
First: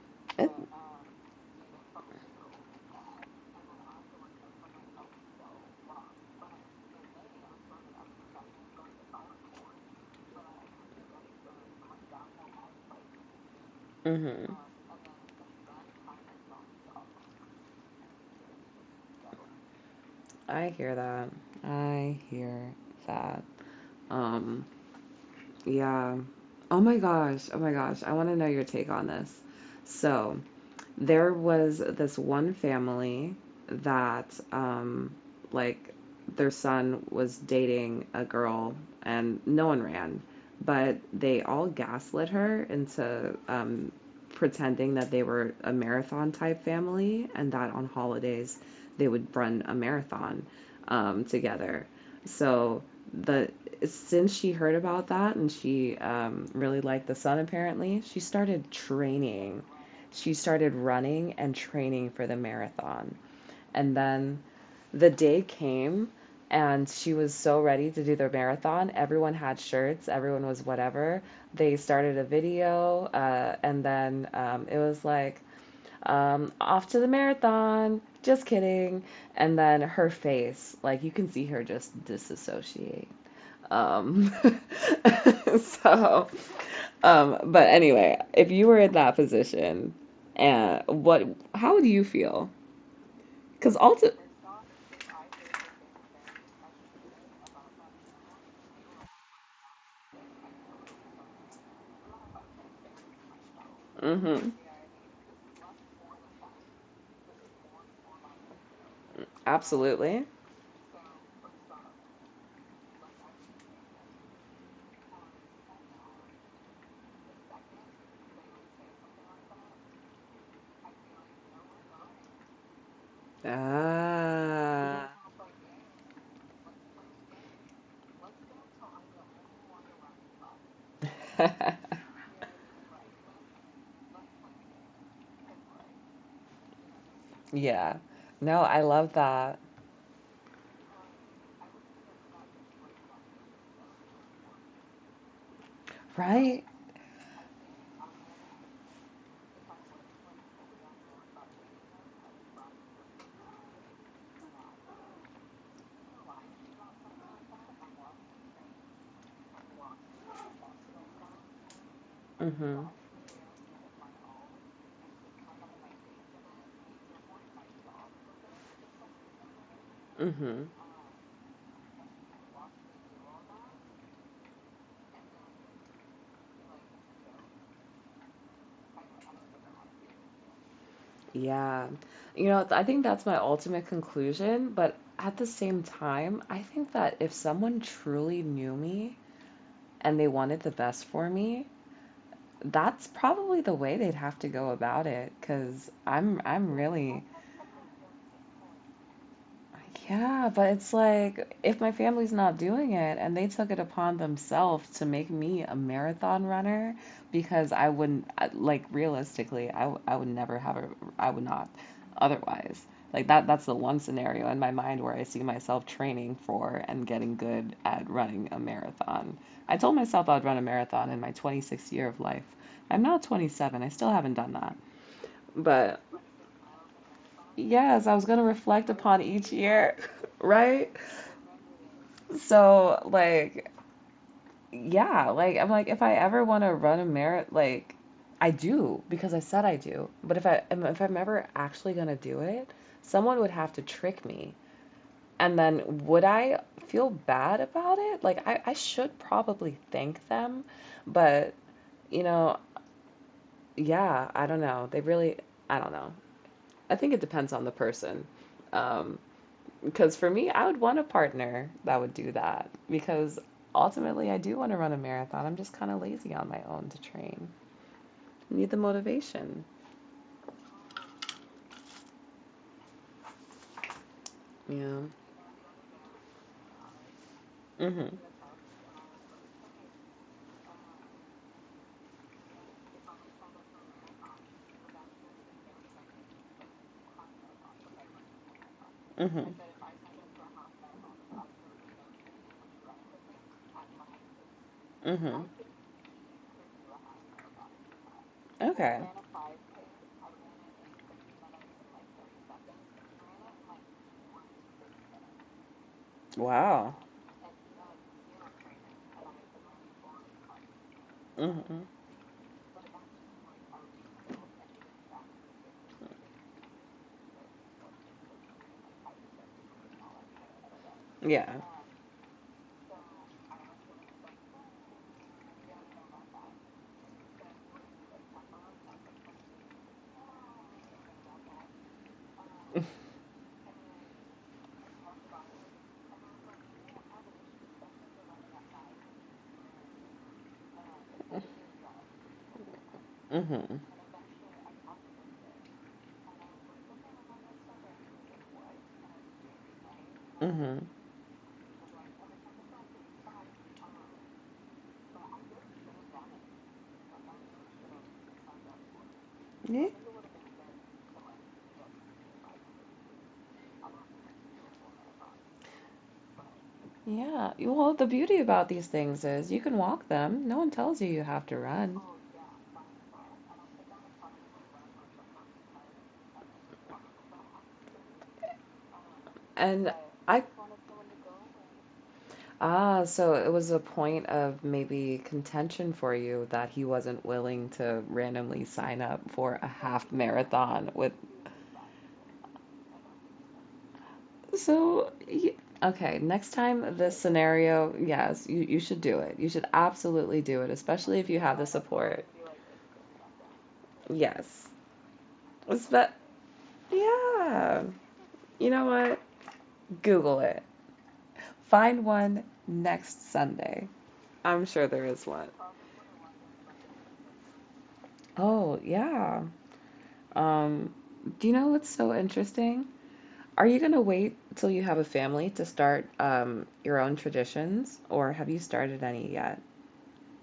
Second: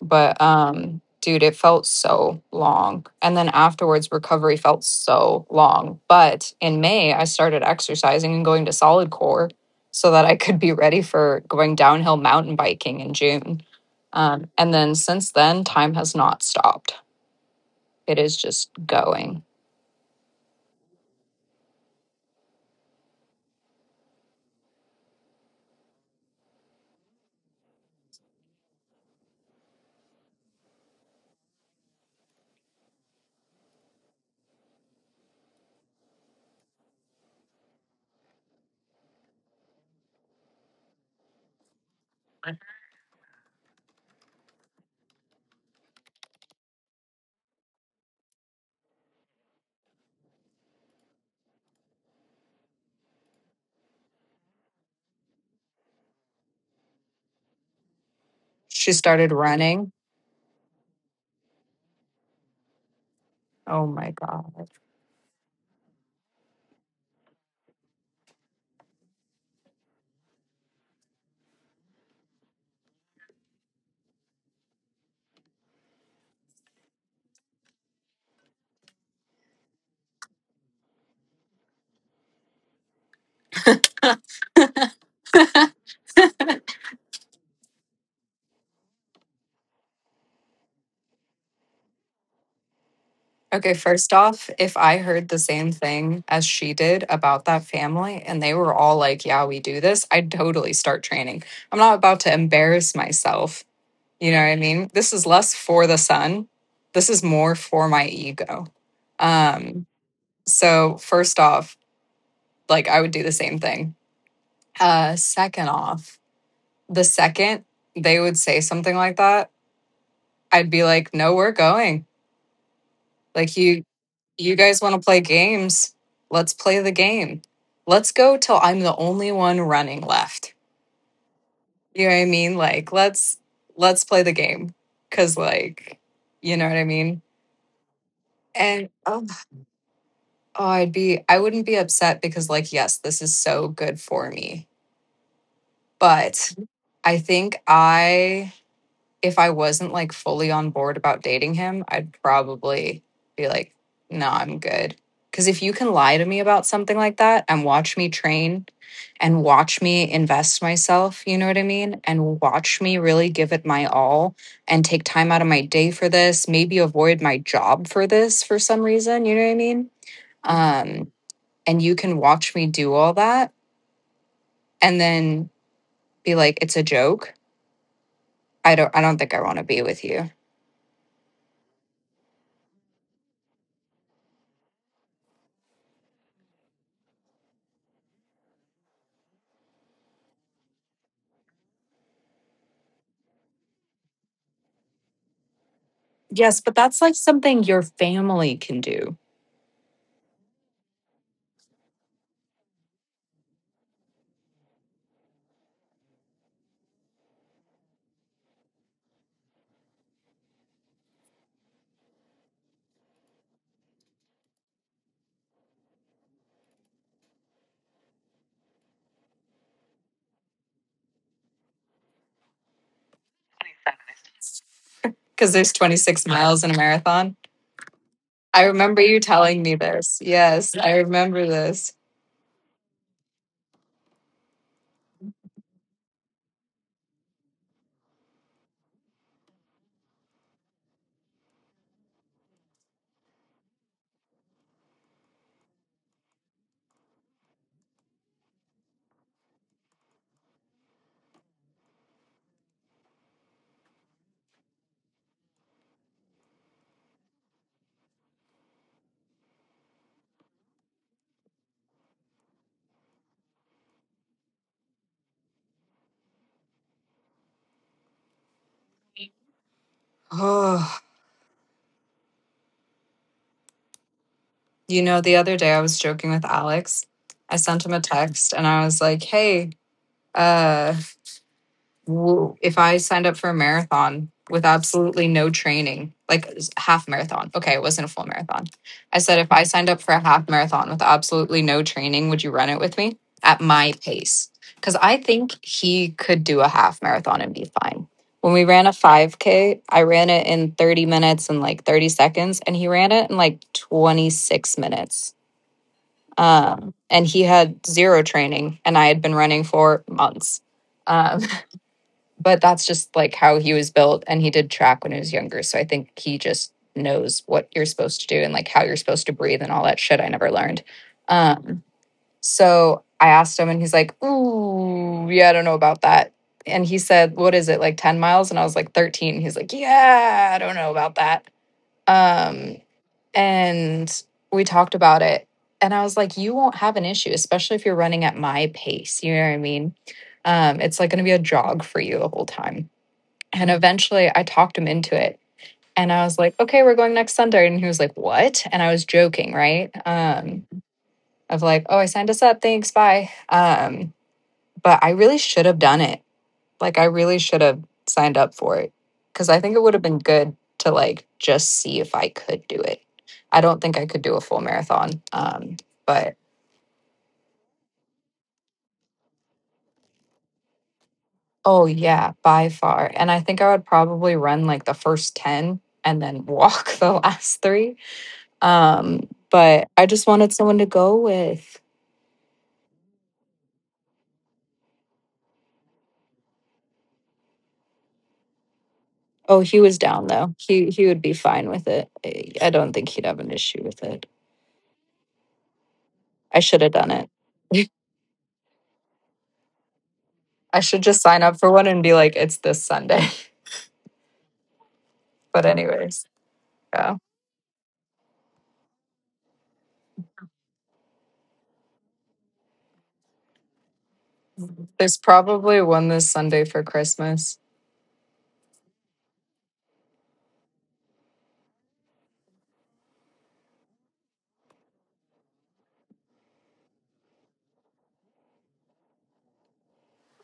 Speaker 2: But
Speaker 1: It,
Speaker 2: dude, it felt so long. And then afterwards, recovery felt so long. But in May, I started exercising and going to solid core so that I could be ready for going downhill mountain biking in June.
Speaker 1: mhm.
Speaker 2: And then since then, time has not stopped. It is just going.
Speaker 1: I hear that. I hear that. Um. Yeah. Oh my gosh. Oh my gosh. I want to know your take on this. So there was this one family that, like, their son was dating a girl, and no one ran. But they all gaslit her into pretending that they were a marathon type family and that on holidays they would run a marathon together. So the since she heard about that and she really liked the son apparently, she started
Speaker 2: She started
Speaker 1: training.
Speaker 2: running.
Speaker 1: She started running and training for the marathon.
Speaker 2: Oh
Speaker 1: And
Speaker 2: my
Speaker 1: then
Speaker 2: God.
Speaker 1: the day came and she was so ready to do their marathon. Everyone had shirts, everyone was whatever. They started a video, and then it was like, off to the marathon, just kidding. And then her face, like, you can see her just disassociate. Um, so, but anyway, if you were in that position, and how would you feel? Because
Speaker 2: Okay, first off, if I heard the same thing as she did about that family and they were all like, yeah, we do this, I'd totally start training. I'm not about to embarrass myself. You know
Speaker 1: Mm-hmm.
Speaker 2: what I mean? This is less for the sun. This is more for my ego. Um,
Speaker 1: Absolutely.
Speaker 2: so first off, like I would do the same thing. Second off, the second they would say something like that, I'd be like, no, we're going. Like you guys want to
Speaker 1: Ah.
Speaker 2: play games? Let's play the game. Let's go till I'm the only one running left. You know what I mean? Like let's play the game cuz like you know what I mean?
Speaker 1: Yeah. No, I
Speaker 2: And
Speaker 1: love
Speaker 2: oh,
Speaker 1: that.
Speaker 2: oh, I wouldn't be upset because like yes, this is so good for me. But
Speaker 1: Right?
Speaker 2: I think I if I wasn't like fully on board about dating him, I'd probably be like, no, I'm good. Because if you can lie to me about something like that and watch me train and watch me invest myself, you know what I mean? And watch
Speaker 1: Mm-hmm.
Speaker 2: me really give it my all and take time out of my day for this, maybe avoid my job for this for some reason, you know what I mean?
Speaker 1: Mm-hmm.
Speaker 2: Um, and you can watch me do all that and then be like, it's a joke. I don't think I want to be with you.
Speaker 1: Yeah. You know, I think that's my ultimate conclusion, but at the same time, I think that if someone truly knew me and they wanted the best for me, that's probably the way they'd have to go about it, 'cause
Speaker 2: Yes,
Speaker 1: I'm
Speaker 2: but that's like
Speaker 1: really.
Speaker 2: something your family can do
Speaker 1: Yeah, but it's like if my family's not doing it and they took it upon themselves to make me a marathon runner, because I wouldn't I- like realistically, I would never have a, I would not, otherwise. Like that's the one scenario in my mind where I see myself training for and getting good at running a marathon. I told myself I'd run a marathon in my 26th year of life. I'm now 27. I still haven't done that.
Speaker 2: because there's
Speaker 1: But
Speaker 2: 26 miles in a marathon.
Speaker 1: yes, I was going to
Speaker 2: I
Speaker 1: reflect
Speaker 2: remember you
Speaker 1: upon each
Speaker 2: telling me
Speaker 1: year,
Speaker 2: this. Yes,
Speaker 1: right?
Speaker 2: I remember this.
Speaker 1: So, like, yeah, like, I'm like, if I ever want to run a marathon, like, I do because I said I do. But if I'm ever actually gonna do it, someone would have to trick me. And then would I feel bad about it? Like, I should probably thank them, but, you know, yeah, I don't know. They really, I don't know. I think it depends on the person. Um, Because for me, I would want a partner that would do that because ultimately I do want to run a marathon. I'm just kind of lazy on my own to train. I need the motivation.
Speaker 2: Oh,
Speaker 1: Yeah.
Speaker 2: you know, the other day I was joking with Alex. I sent him a
Speaker 1: Mhm.
Speaker 2: text and I was like, hey, uh, if I signed up for a marathon with absolutely no training, like half marathon, okay, it wasn't a full marathon. I said, if
Speaker 1: Mhm.
Speaker 2: I signed up for a half marathon with absolutely no training, would you run it with me at my pace? Because I
Speaker 1: Mhm.
Speaker 2: think he could do a half marathon and be fine. When we ran a
Speaker 1: Okay.
Speaker 2: 5K, I ran it in 30 minutes and like 30 seconds, and he ran it in like 26 minutes.
Speaker 1: Wow.
Speaker 2: And he had zero training, and I had been running for months. Um,
Speaker 1: Mhm.
Speaker 2: but that's just like how he was built and he did track when he was younger, so I think he just knows what you're supposed to do and like how you're supposed to breathe and all that shit I never learned.
Speaker 1: Yeah.
Speaker 2: um so I asked him and he's like, ooh, yeah, I don't know about that. And he said, what is it, like 10 miles? And I was like, 13. He's like, yeah, I don't know about that. um and we talked about it and I was like, you won't have an issue, especially if you're running at my pace, you know what I mean? It's like going to be a jog for you the whole time. And
Speaker 1: Mhm.
Speaker 2: eventually I talked him into it. And I was like, okay, we're going next Sunday. And he was like, what? And I was joking, right?
Speaker 1: Mhm.
Speaker 2: Of like, oh, I signed us up. Thanks. Bye. But I really should have done it. Like, I really should have signed up for it because I think it
Speaker 1: Yeah.
Speaker 2: would have been good to like just see if I could do it. I don't think I could do a full marathon. But
Speaker 1: Yeah. Well, the beauty about these things is you can walk them. No one tells you you have to
Speaker 2: oh,
Speaker 1: run.
Speaker 2: yeah, by far. And I think I would probably run like the first 10 and then walk the last three. Um, but
Speaker 1: And
Speaker 2: I just
Speaker 1: I,
Speaker 2: wanted someone to go with.
Speaker 1: ah, so it was a point of maybe contention for you that he wasn't willing to randomly sign up
Speaker 2: Oh,
Speaker 1: for a
Speaker 2: he was
Speaker 1: half
Speaker 2: down though. He
Speaker 1: marathon
Speaker 2: he
Speaker 1: with.
Speaker 2: would be fine with it. I don't think he'd have an issue with it.
Speaker 1: So, okay, next
Speaker 2: I should have
Speaker 1: time
Speaker 2: done
Speaker 1: this
Speaker 2: it.
Speaker 1: scenario, yes, you should do it. You should absolutely do it,
Speaker 2: I should
Speaker 1: especially
Speaker 2: just
Speaker 1: if you
Speaker 2: sign up
Speaker 1: have the
Speaker 2: for one and be
Speaker 1: support.
Speaker 2: like, it's this Sunday.
Speaker 1: Yes.
Speaker 2: But
Speaker 1: Espe-
Speaker 2: anyways, yeah.
Speaker 1: yeah. You know what? Google it. Find one next Sunday. I'm sure there
Speaker 2: There's
Speaker 1: is one.
Speaker 2: probably one this Sunday for Christmas.
Speaker 1: Oh, yeah. Um, do you know what's so interesting? Are you going to wait till you have a family to start your own traditions, or have you started any yet?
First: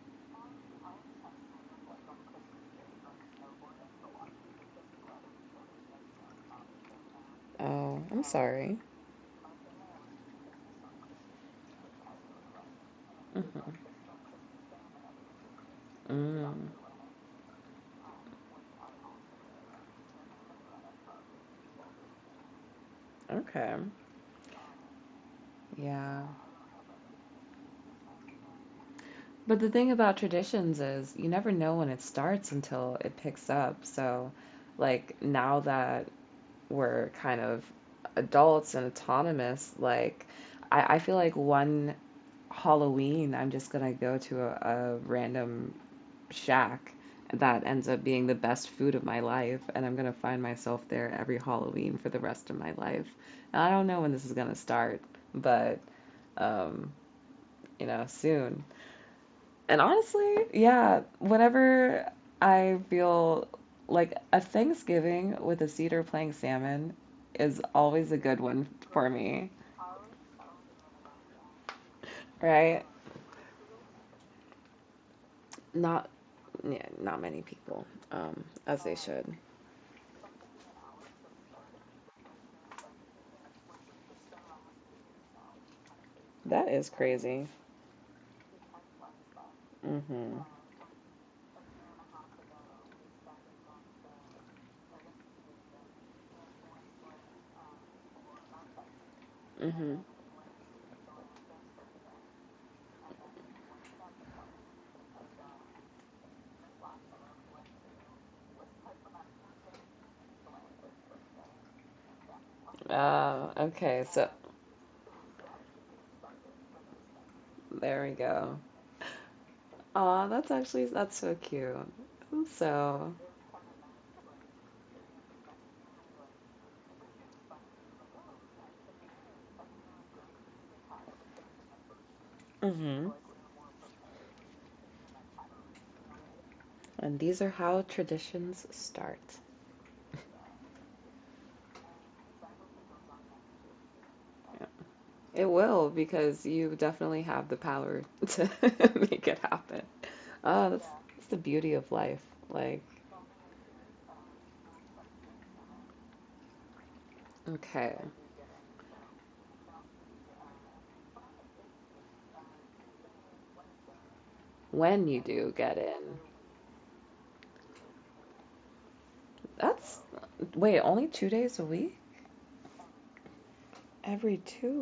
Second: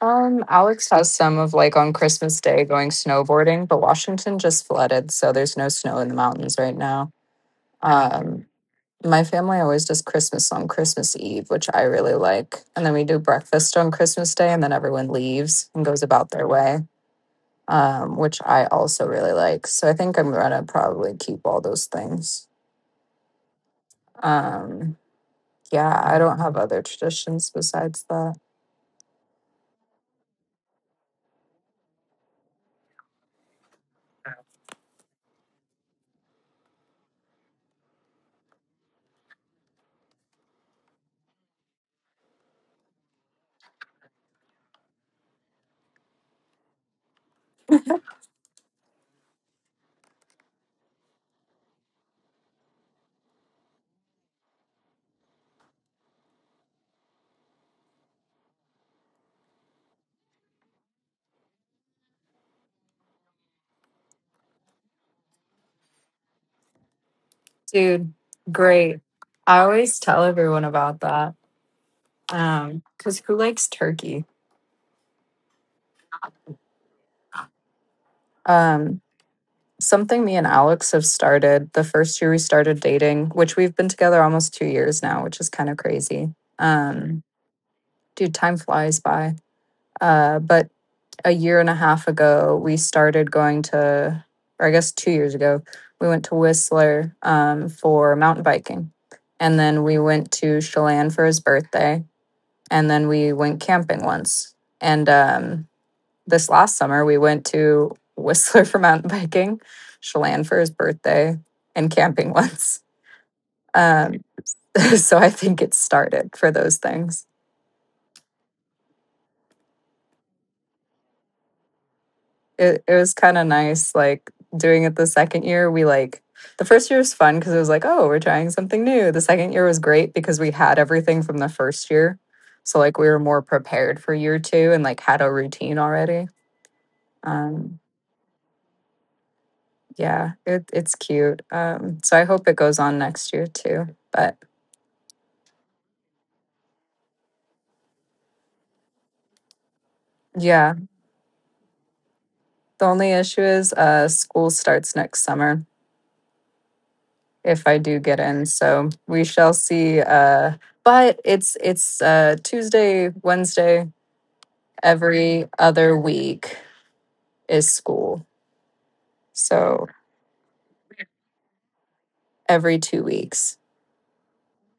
Speaker 2: Alex has some of like on Christmas Day going snowboarding, but Washington just flooded, so there's no snow in the mountains right now.
Speaker 1: Oh, I'm
Speaker 2: Um,
Speaker 1: sorry.
Speaker 2: My family always does Christmas on Christmas Eve, which I really like. And then we do breakfast
Speaker 1: Mm-hmm.
Speaker 2: on Christmas Day, and then everyone leaves and goes about their
Speaker 1: Mm,
Speaker 2: way, which I also really like. So I think I'm going to probably keep all those things.
Speaker 1: okay.
Speaker 2: Um, yeah, I
Speaker 1: Yeah.
Speaker 2: don't have other traditions besides that.
Speaker 1: But the thing about traditions is you never know when it starts until it picks up. So, like, now that we're kind of adults and autonomous, like, I feel like one Halloween, I'm just gonna go to a random shack that ends up being the best food of my life, and I'm going to find myself there every Halloween for the rest of my life. And I don't know when this is going to start, but, um you know, soon. And honestly, yeah, whenever I feel like a Thanksgiving with a cedar playing salmon is always
Speaker 2: Dude,
Speaker 1: a good one
Speaker 2: great.
Speaker 1: for me.
Speaker 2: I always tell everyone about that.
Speaker 1: Right?
Speaker 2: 'Cause because who likes turkey?
Speaker 1: Not, yeah, not many people, um, as they
Speaker 2: Um,
Speaker 1: should.
Speaker 2: Something me and Alex have started the first year we started dating, which we've been together almost 2 years now, which is kind of crazy.
Speaker 1: That is crazy.
Speaker 2: Dude, time flies by.
Speaker 1: Mhm.
Speaker 2: But a year and a half ago, we started going to, or I guess 2 years ago, we went to Whistler for mountain biking. And then we went to Chelan for his birthday. And then we went camping once. And This last summer we went to Whistler for mountain biking, Chelan for his birthday, and camping once.
Speaker 1: Ah, okay,
Speaker 2: Um,
Speaker 1: so
Speaker 2: so I think it started for those things.
Speaker 1: there we go. Aw, that's actually that's so cute.
Speaker 2: It
Speaker 1: So,
Speaker 2: was kind of nice, like doing it the second year. We like the first year was fun because it was like, oh, we're trying something new. The second year was great because we had everything from the first year. So like we
Speaker 1: hmm,
Speaker 2: were more prepared for year two and like had a routine already.
Speaker 1: and these are
Speaker 2: Um
Speaker 1: how traditions start.
Speaker 2: yeah, it's cute. So I hope it goes on next year too. But
Speaker 1: Yeah. It will because you definitely have the power to make it happen. Oh,
Speaker 2: yeah.
Speaker 1: that's the beauty of life. Like,
Speaker 2: The only issue is school starts next summer if I
Speaker 1: okay,
Speaker 2: do get in. So we shall see. But it's Tuesday, Wednesday
Speaker 1: when you
Speaker 2: every
Speaker 1: do get
Speaker 2: other
Speaker 1: in,
Speaker 2: week is school. So
Speaker 1: that's, wait, only two days a week?
Speaker 2: every 2 weeks.
Speaker 1: Every two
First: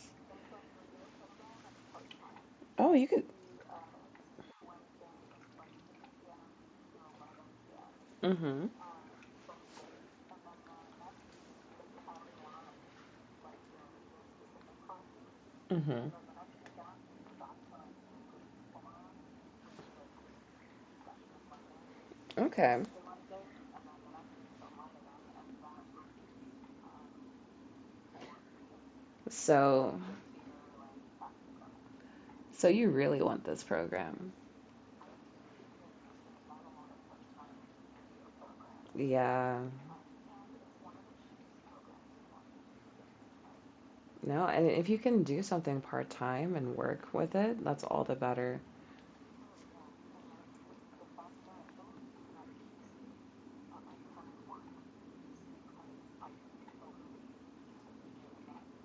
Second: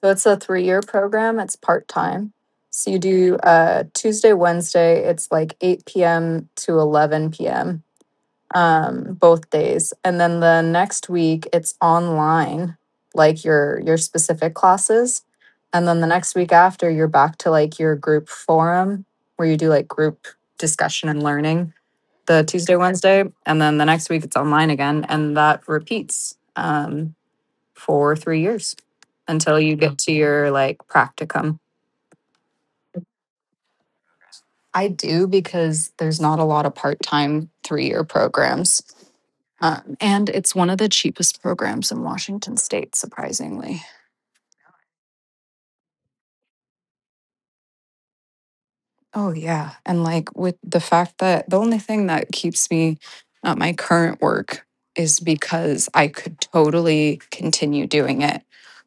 Speaker 2: So it's a 3-year program. It's part-time. So
Speaker 1: Oh,
Speaker 2: you
Speaker 1: you could.
Speaker 2: do Tuesday, Wednesday, it's like 8 p.m. to 11 p.m.
Speaker 1: Mm-hmm.
Speaker 2: Both days, and then the next week it's online, like your specific classes, and then the
Speaker 1: Mm-hmm.
Speaker 2: next week after you're back to like your group forum, where you do like group discussion and learning the Tuesday
Speaker 1: Okay.
Speaker 2: Wednesday, and then the next week it's online again, and that repeats for 3 years until you get
Speaker 1: So,
Speaker 2: to your like practicum.
Speaker 1: so you really want this program.
Speaker 2: I do because there's not a lot of part-time 3-year programs.
Speaker 1: Yeah.
Speaker 2: And it's one of the cheapest programs in Washington state, surprisingly.
Speaker 1: No, and if you can do something part time and work with it, that's all the better.
Speaker 2: Oh, yeah. And like with the fact that the only thing that keeps me at my current work is because I could totally continue doing it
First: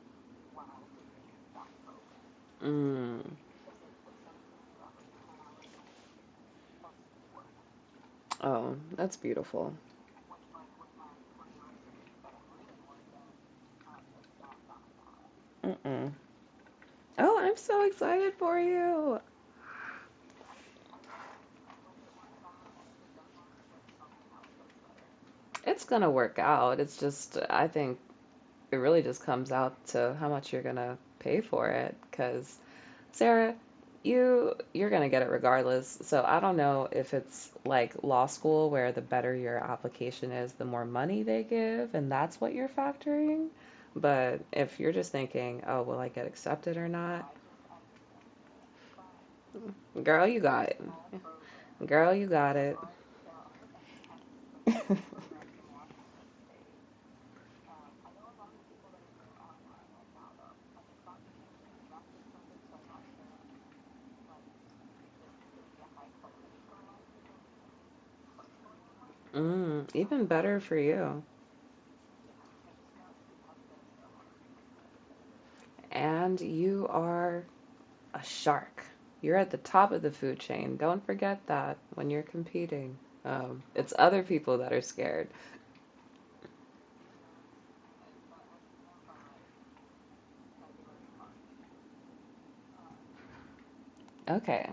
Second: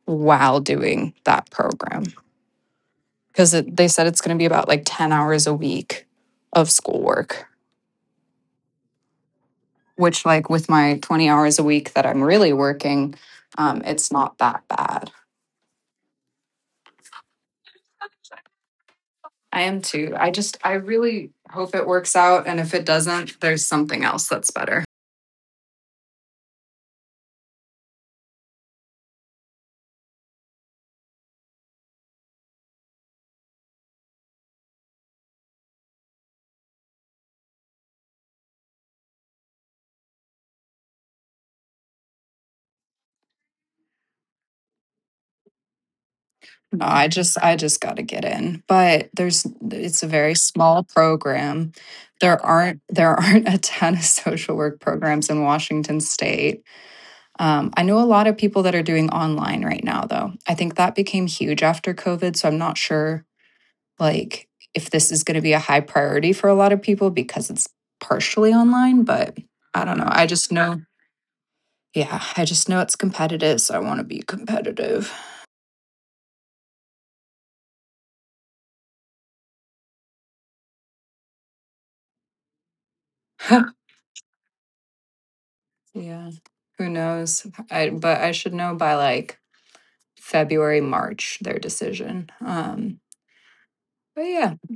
Speaker 2: while doing that program.
Speaker 1: Mm.
Speaker 2: Because they said it's going to be about like 10 hours a week of schoolwork,
Speaker 1: Oh, that's beautiful.
Speaker 2: which, like, with my 20 hours a week that I'm really working, it's not that bad.
Speaker 1: Mm-mm. Oh, I'm so excited for you.
Speaker 2: I am too. I really hope it works out. And if it doesn't, there's something else that's better.
Speaker 1: It's gonna work out. It's just, I think it really just comes out to how much you're gonna pay for it, because Sarah, you're gonna get it regardless. So I don't know if it's like law school where the better your application is, the more money they give, and that's what you're factoring. But if you're just thinking, oh, will I get accepted
Speaker 2: No,
Speaker 1: or not?
Speaker 2: I just got to get in. But it's a
Speaker 1: Girl,
Speaker 2: very
Speaker 1: you got it.
Speaker 2: small program.
Speaker 1: Girl, you got it.
Speaker 2: There aren't a ton of social work programs in Washington state. I know a lot of people that are doing online right now, though. I think that became huge after COVID. So I'm not sure, like, if this is going to be a high priority for a lot of people because it's partially online. But I
Speaker 1: Mm,
Speaker 2: don't know. I
Speaker 1: even
Speaker 2: just
Speaker 1: better for
Speaker 2: know
Speaker 1: you.
Speaker 2: Yeah, I just know it's competitive, so I want to be competitive.
Speaker 1: And you are a shark. You're at the top of the food chain. Don't forget that when you're competing. It's other people that are scared.
Speaker 2: Yeah, who knows? I But I should know by like February, March their decision. But yeah,
Speaker 1: Okay.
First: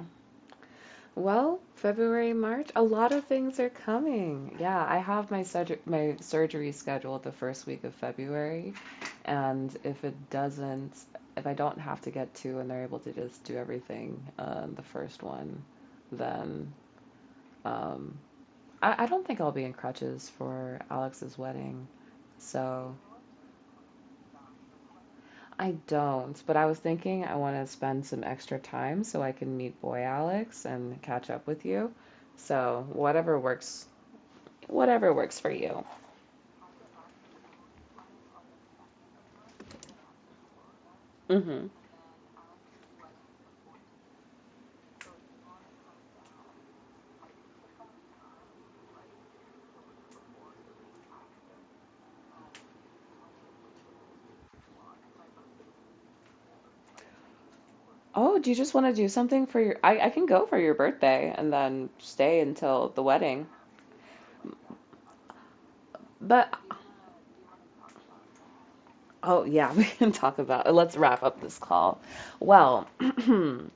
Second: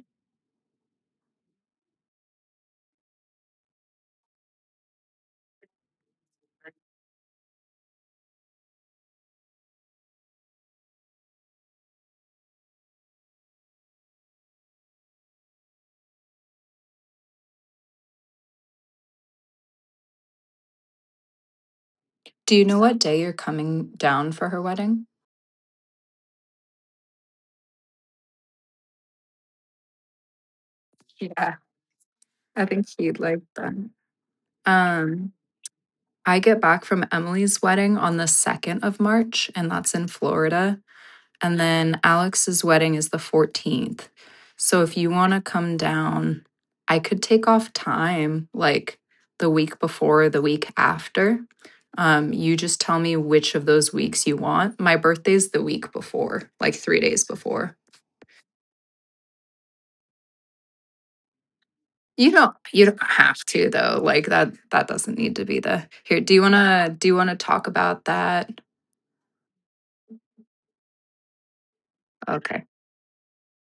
Speaker 1: Well, February, March, a lot of things are coming. Yeah, I have my surgery scheduled the first week of February, and if it doesn't, if I don't have to get two and they're able to just do everything, the first one, then, um, I don't think I'll be in crutches for Alex's wedding.
Speaker 2: do you know
Speaker 1: So
Speaker 2: what day you're coming down for her wedding?
Speaker 1: I don't, but I was thinking I want to spend some extra time so I can meet boy Alex and catch up
Speaker 2: Yeah,
Speaker 1: with you.
Speaker 2: I
Speaker 1: So
Speaker 2: think she would like that.
Speaker 1: whatever
Speaker 2: Um,
Speaker 1: works for you.
Speaker 2: I get back from Emily's wedding on the 2nd of March, and that's in Florida. And
Speaker 1: Hmm.
Speaker 2: then Alex's wedding is the 14th. So if you want to come down, I could take off time like the week before, the week after. You just tell me which of those weeks you want. My birthday's the week before, like 3 days before.
Speaker 1: Oh, do you just want to do something for your? I can go for your birthday and then
Speaker 2: You
Speaker 1: stay
Speaker 2: don't you
Speaker 1: until the
Speaker 2: don't have
Speaker 1: wedding.
Speaker 2: to though. Like that doesn't need to be the here. Do you
Speaker 1: But
Speaker 2: wanna talk about that?
Speaker 1: oh yeah, we can talk about. Let's wrap up this call.
Speaker 2: Okay.
Speaker 1: Well,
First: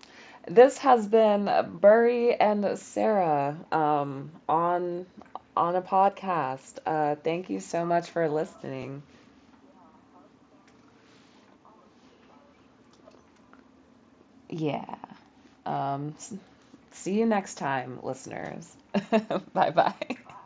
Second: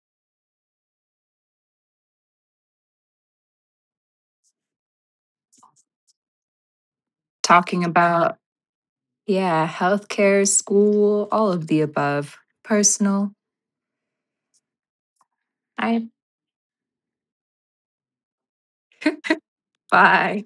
Speaker 1: this has been Burry and Sarah on a podcast. Thank you
Speaker 2: Talking
Speaker 1: so much for
Speaker 2: about,
Speaker 1: listening.
Speaker 2: yeah, healthcare, school, all of the above. Personal.
Speaker 1: Yeah.
Speaker 2: I.
Speaker 1: Um, see you next time, listeners. Bye bye.
Speaker 2: Bye.